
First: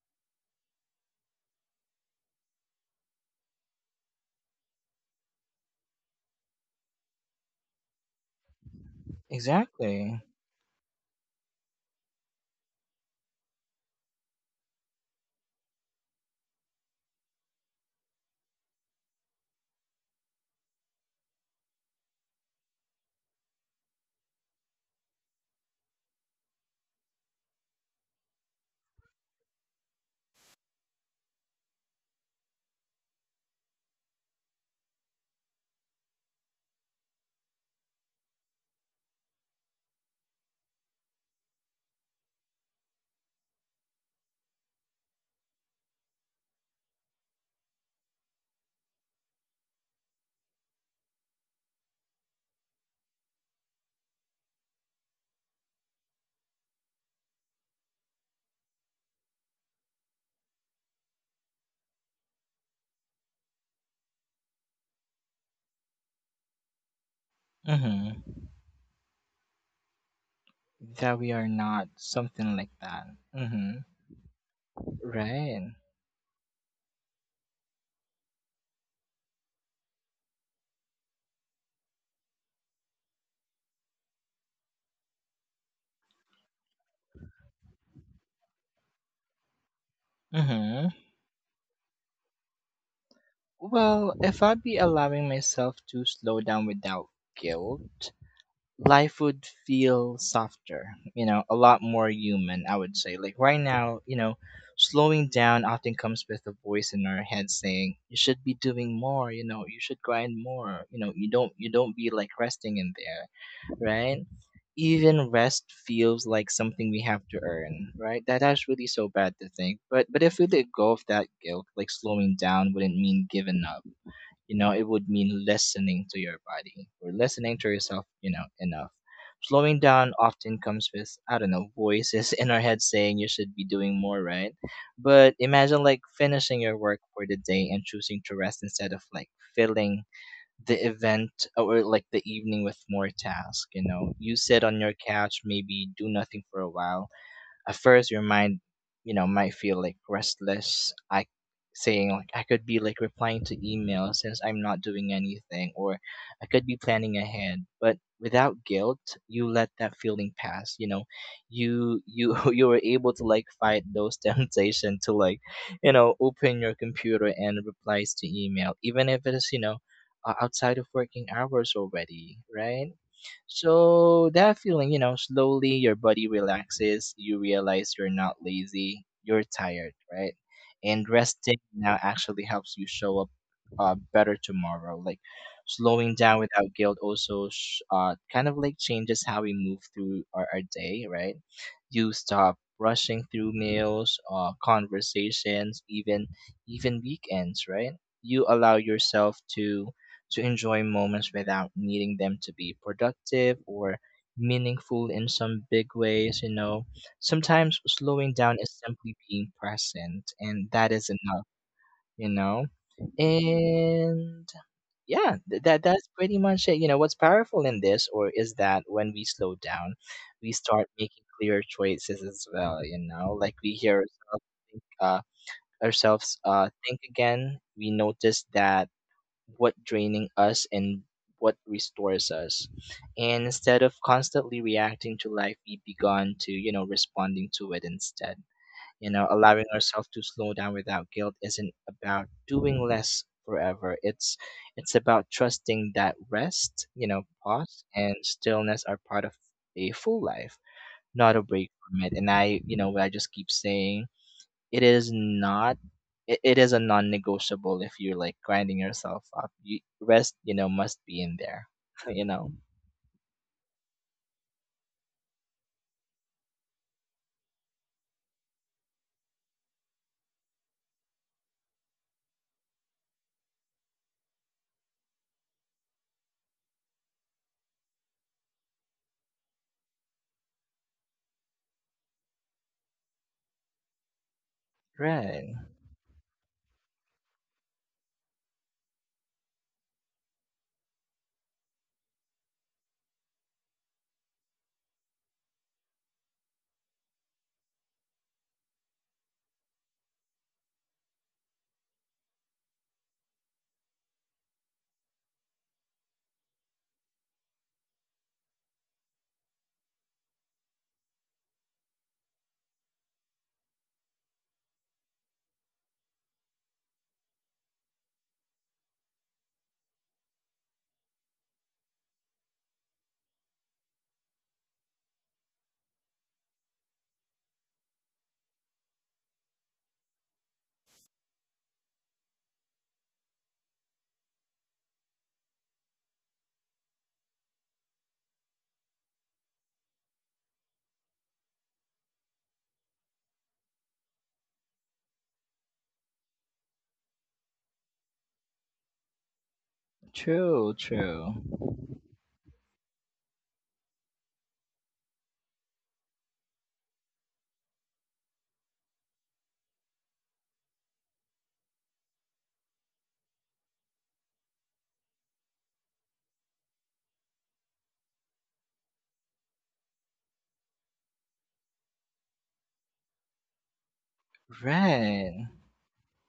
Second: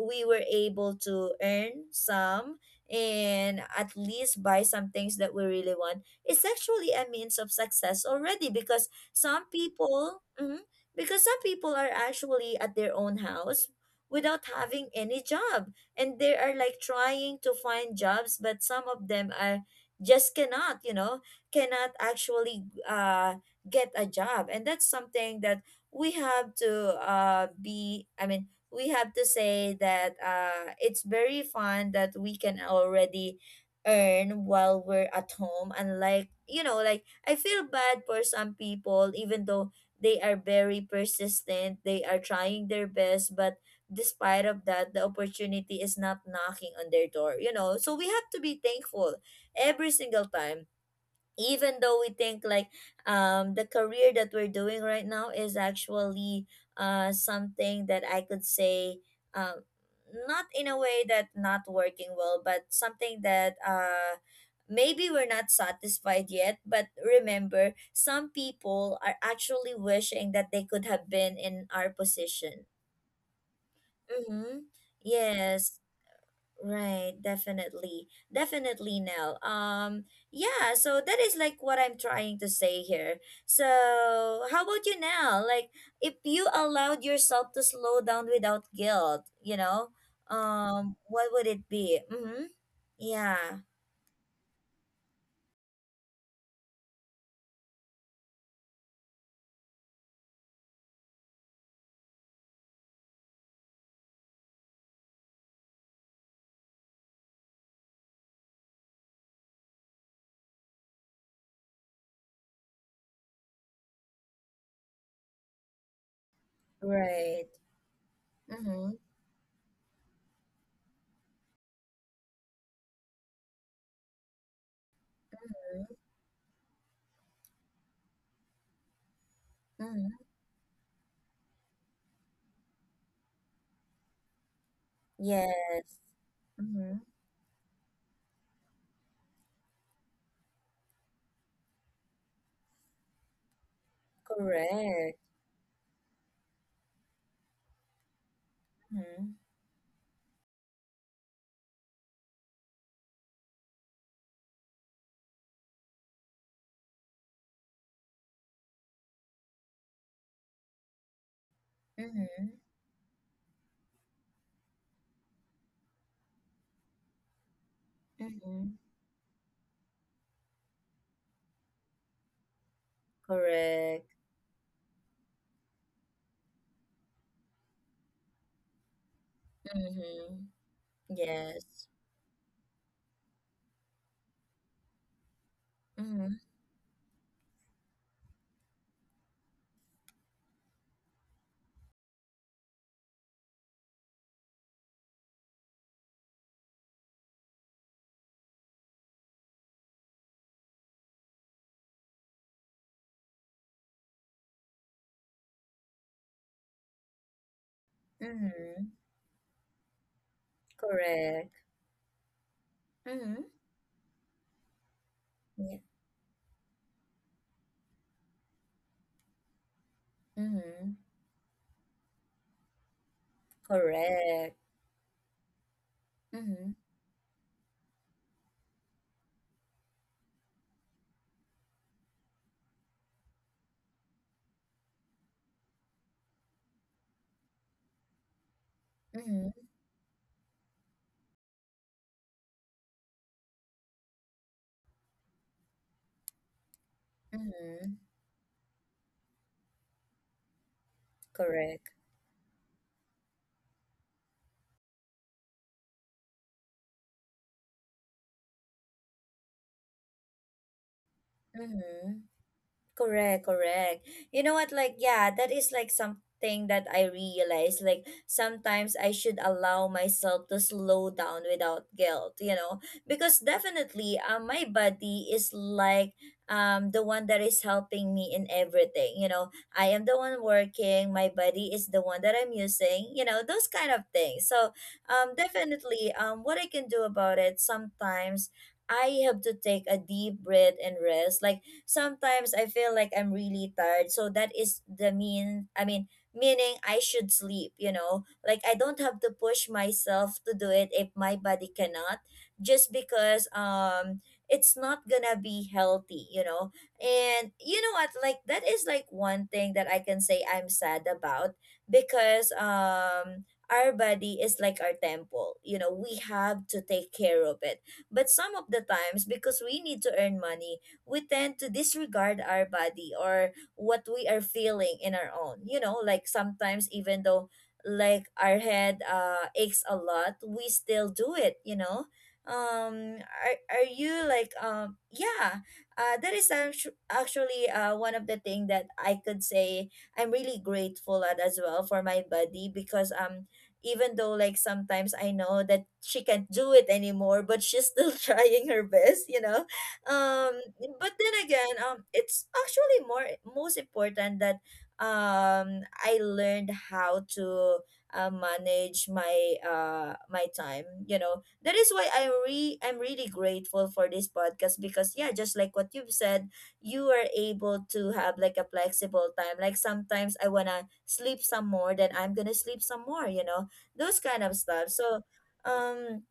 S1: we were able to earn some, and at least buy some things that we really want. It's actually a means of success already, because some people,
S2: Exactly.
S1: mhm, because some people are actually at their own house without having any job, and they are like trying to find jobs, but some of them are just cannot, you know, cannot actually get a job. And that's something that we have to be, I mean, we have to say that it's very fun that we can already earn while we're at home. And like, you know, like I feel bad for some people, even though they are very persistent, they are trying their best, but despite of that, the opportunity is not knocking on their door, you know. So we have to be thankful every single time, even though we think like the career that we're doing right now is actually something that I could say, um not in a way that not working well, but something that maybe we're not satisfied yet. But remember, some
S2: Mm-hmm.
S1: people are actually wishing that they could have
S2: That we
S1: been
S2: are
S1: in our
S2: not something
S1: position.
S2: like that. Mm-hmm.
S1: Mm-hmm.
S2: Right.
S1: Yes, right, definitely. Definitely, Nell. Yeah, so that is like what I'm trying to say here. So, how about you now? Like, if you allowed yourself to slow down without guilt, you know,
S2: Mm-hmm.
S1: what would it be? Mm-hmm. Yeah,
S2: Well, if I'd be allowing myself to slow down without guilt, life would feel softer, you know, a lot more human, I would say. Like right now, you know, slowing down often comes with a voice in our head saying, You should be doing more, you know, you should grind more, you know, you don't be like resting in there. Right? Even rest feels like something we have to
S1: right.
S2: earn, right? That that's really
S1: Mm-hmm.
S2: so bad to think. But if we let go of that guilt, like slowing down wouldn't mean giving up. You know, it would mean
S1: Mm-hmm.
S2: listening to your body or listening to yourself, you know, enough. Slowing down
S1: Mm-hmm.
S2: often comes with, I don't know, voices in our head saying you should be doing more, right? But imagine
S1: Yes.
S2: like finishing your
S1: Mm-hmm.
S2: work for the day and choosing to rest instead of like feeling the event, or like the evening with more tasks. You know, you sit on your
S1: Correct.
S2: couch, maybe do nothing for a while. At first your mind, you
S1: Mm-hmm.
S2: know, might feel like restless, I saying like I could be like replying to emails since I'm not doing anything, or I could be planning ahead. But without guilt, you let that feeling pass, you know. You
S1: Mm-hmm.
S2: you were able to like fight those temptation to like, you know, open your computer and replies to
S1: Mm-hmm.
S2: email, even if it is, you know, outside of working hours already, right?
S1: Correct.
S2: So that feeling, you know, slowly your body relaxes, you realize you're not lazy, you're tired, right?
S1: Mm-hmm.
S2: And resting
S1: Yes.
S2: now actually helps you show up better tomorrow. Like slowing
S1: Mm-hmm.
S2: down without guilt also kind of like changes how we move through our day, right? You stop rushing through meals, conversations, even weekends, right? You allow yourself to enjoy moments without needing them to be productive or meaningful in some big ways, you know. Sometimes slowing down
S1: Mm-hmm.
S2: is simply being present, and that is
S1: Correct.
S2: enough, you know.
S1: Mm-hmm.
S2: And yeah, th-
S1: Yeah.
S2: that that's pretty much it. You know, what's powerful in this or is that when we slow down, we
S1: Mm-hmm.
S2: start making clearer choices as well, you know, like we hear
S1: Correct.
S2: think, uh, ourselves
S1: Mm-hmm.
S2: think again. We notice that what draining us and what restores us. And instead of constantly reacting to life, we've begun to, you know, responding to it instead. You know,
S1: Mm-hmm.
S2: allowing ourselves to slow down without guilt isn't about doing less forever. It's about trusting that rest, you know, pause
S1: Mm-hmm.
S2: and stillness are part of a full life, not a break
S1: Correct.
S2: from it. And I, you know, what I just keep saying, it is not, it, it is a non-negotiable. If you're like grinding yourself up, you, rest, you know, must be in there.
S1: Mm-hmm.
S2: You know,
S1: Correct, correct. You know what? Like, yeah, that is like something that I realize. Like, sometimes I should allow myself to slow down without guilt, you know, because definitely my body is like the one that is helping me in everything. You know, I am the one working, my body is the one that I'm using, you know, those kind of things. So,
S2: right.
S1: definitely, what I can do about it sometimes. I have to take a deep breath and rest. Like sometimes I feel like I'm really tired. So that is the mean, I mean, meaning I should sleep, you know? Like I don't have to push myself to do it if my body cannot, just because it's not gonna be healthy, you know? And you know what? Like that is like one thing that I can say I'm sad about because our body is like our temple, you know, we have to take care of it, but some of the times, because we need to earn money, we tend to disregard our body or what we are feeling in our own. You know, like sometimes even though like our head aches a lot, we still do it, you know? Are you like yeah, that is actually one of the thing that I could say I'm really grateful at as well for my body because even though like sometimes I know that she can't do it anymore, but she's still trying her best, you know. um
S2: True,
S1: but then
S2: true.
S1: again, it's actually more most important that I learned how to manage my my time, you know. That is why I'm really grateful for this podcast because yeah, just like what you've said, you are able to have like a flexible time. Like sometimes I wanna sleep some more, then I'm gonna sleep some more, you know, those kind of stuff. So
S2: Right.
S1: um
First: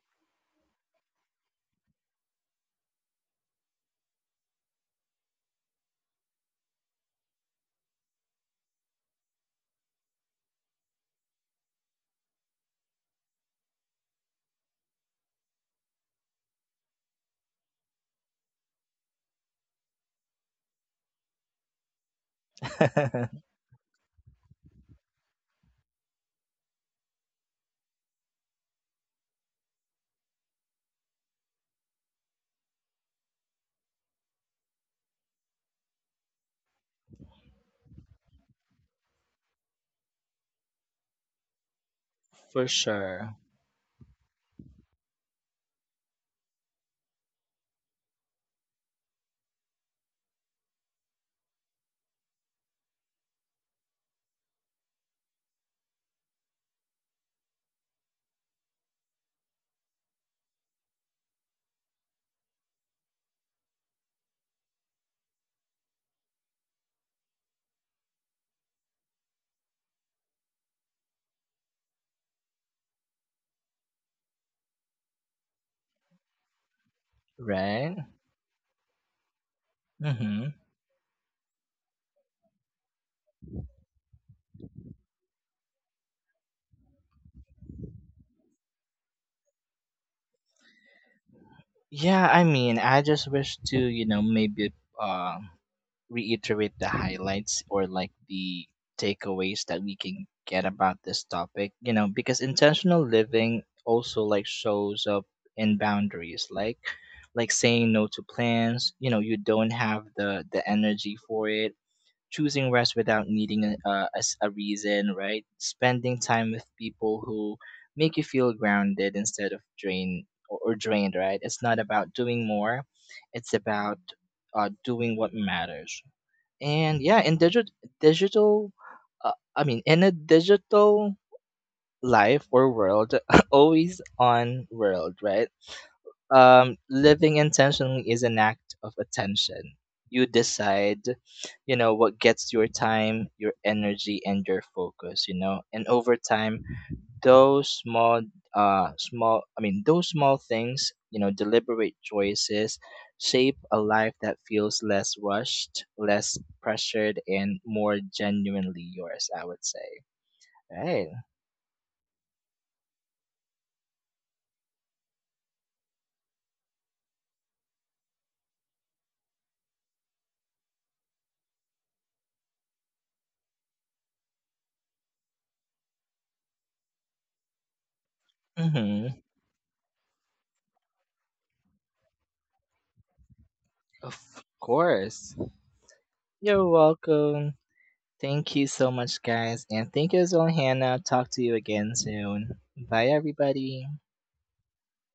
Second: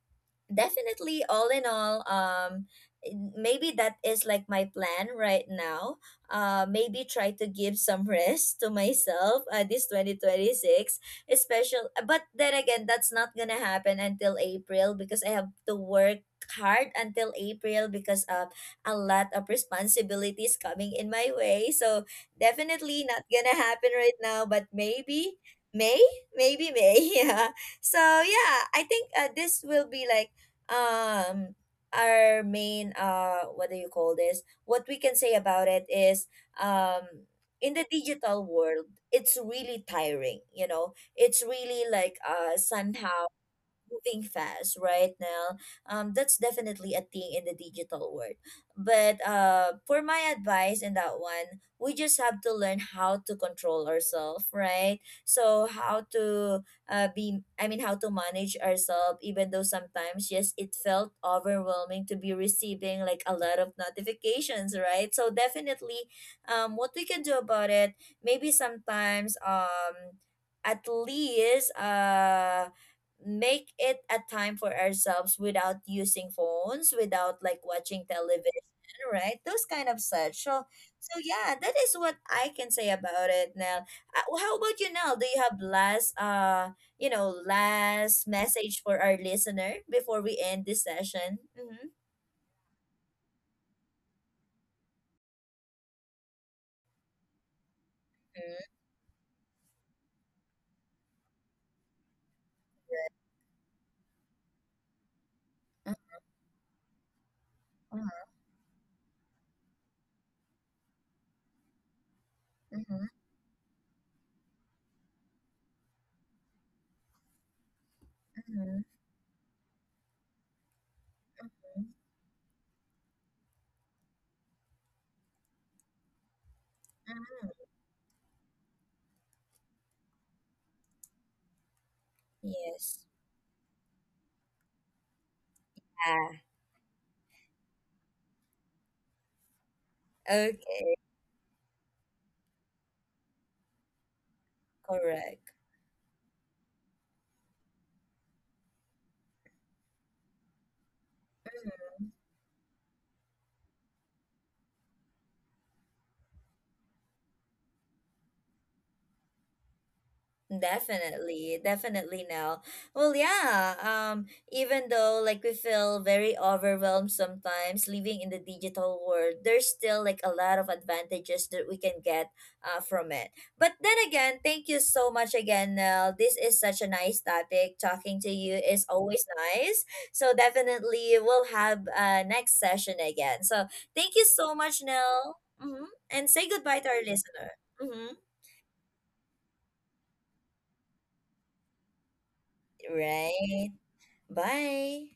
S1: definitely, all in all, maybe that is like my plan right now. Maybe try to give some rest to myself, this 2026 especially. But then again, that's not gonna happen until april because I have to work hard until april because of a lot of responsibilities coming in my way. So definitely not gonna happen right now, but maybe may, maybe may, yeah. So yeah, I think, this will be like um our main what do you call this, what we can say about it is, um in the digital world it's really tiring, you know. It's really like
S2: For
S1: somehow
S2: sure.
S1: moving fast right now. That's definitely a thing in the digital world. But for my advice in that one, we just have to learn how to control ourselves, right? So how to how to manage ourselves, even though sometimes, yes, it felt overwhelming to be receiving like a lot of notifications, right? So definitely, what we can do about it, maybe sometimes, at least, make it a time for ourselves without using phones, without like
S2: Right.
S1: watching television, right? Those kind of such.
S2: Mm-hmm.
S1: So, so yeah, that is what I can say about it, Nell. Well, how about you, Nell? Do you have last, you know, last message for our listener before we end this session? Mm-hmm.
S2: Yeah, I mean, I just wish to, you know, maybe uh, reiterate the highlights or like the
S1: Mm-hmm.
S2: takeaways that we can get about this topic, you know, because intentional living also like shows up in boundaries, like saying no
S1: Mm-hmm.
S2: to plans, you know, you don't have the energy for it, choosing rest
S1: Mm-hmm.
S2: without needing a reason, right? Spending time with people who make you feel
S1: Mm-hmm.
S2: grounded instead of drained, or drained, right? It's not
S1: Mm-hmm.
S2: about doing more, it's about doing what matters. And yeah, in
S1: Mm-hmm.
S2: digital, in a digital life or
S1: Yes.
S2: world, always on world, right?
S1: Ah,
S2: Living intentionally is an act of attention. You
S1: okay,
S2: decide, you know, what gets your time, your energy, and your focus, you
S1: correct.
S2: know, and over time, those small, those small things, you know, deliberate choices shape a life that feels less rushed, less pressured, and more genuinely yours, I would say. Right.
S1: Definitely, definitely now. Well, yeah. Even though like we feel very overwhelmed sometimes living in the digital world, there's still like a lot of advantages that we can get from it. But then again, thank you so much again, Nell. This is such a nice topic. Talking to you is
S2: Mm-hmm.
S1: always nice. So definitely we'll have next session again. So thank you
S2: Of
S1: so much,
S2: course.
S1: Nell. Mm-hmm. And say
S2: You're
S1: goodbye to our
S2: welcome.
S1: listener. Mm-hmm.
S2: Thank you so much, guys. And thank you as well, Hannah. Talk to you again soon. Bye,
S1: Right.
S2: everybody.
S1: Bye.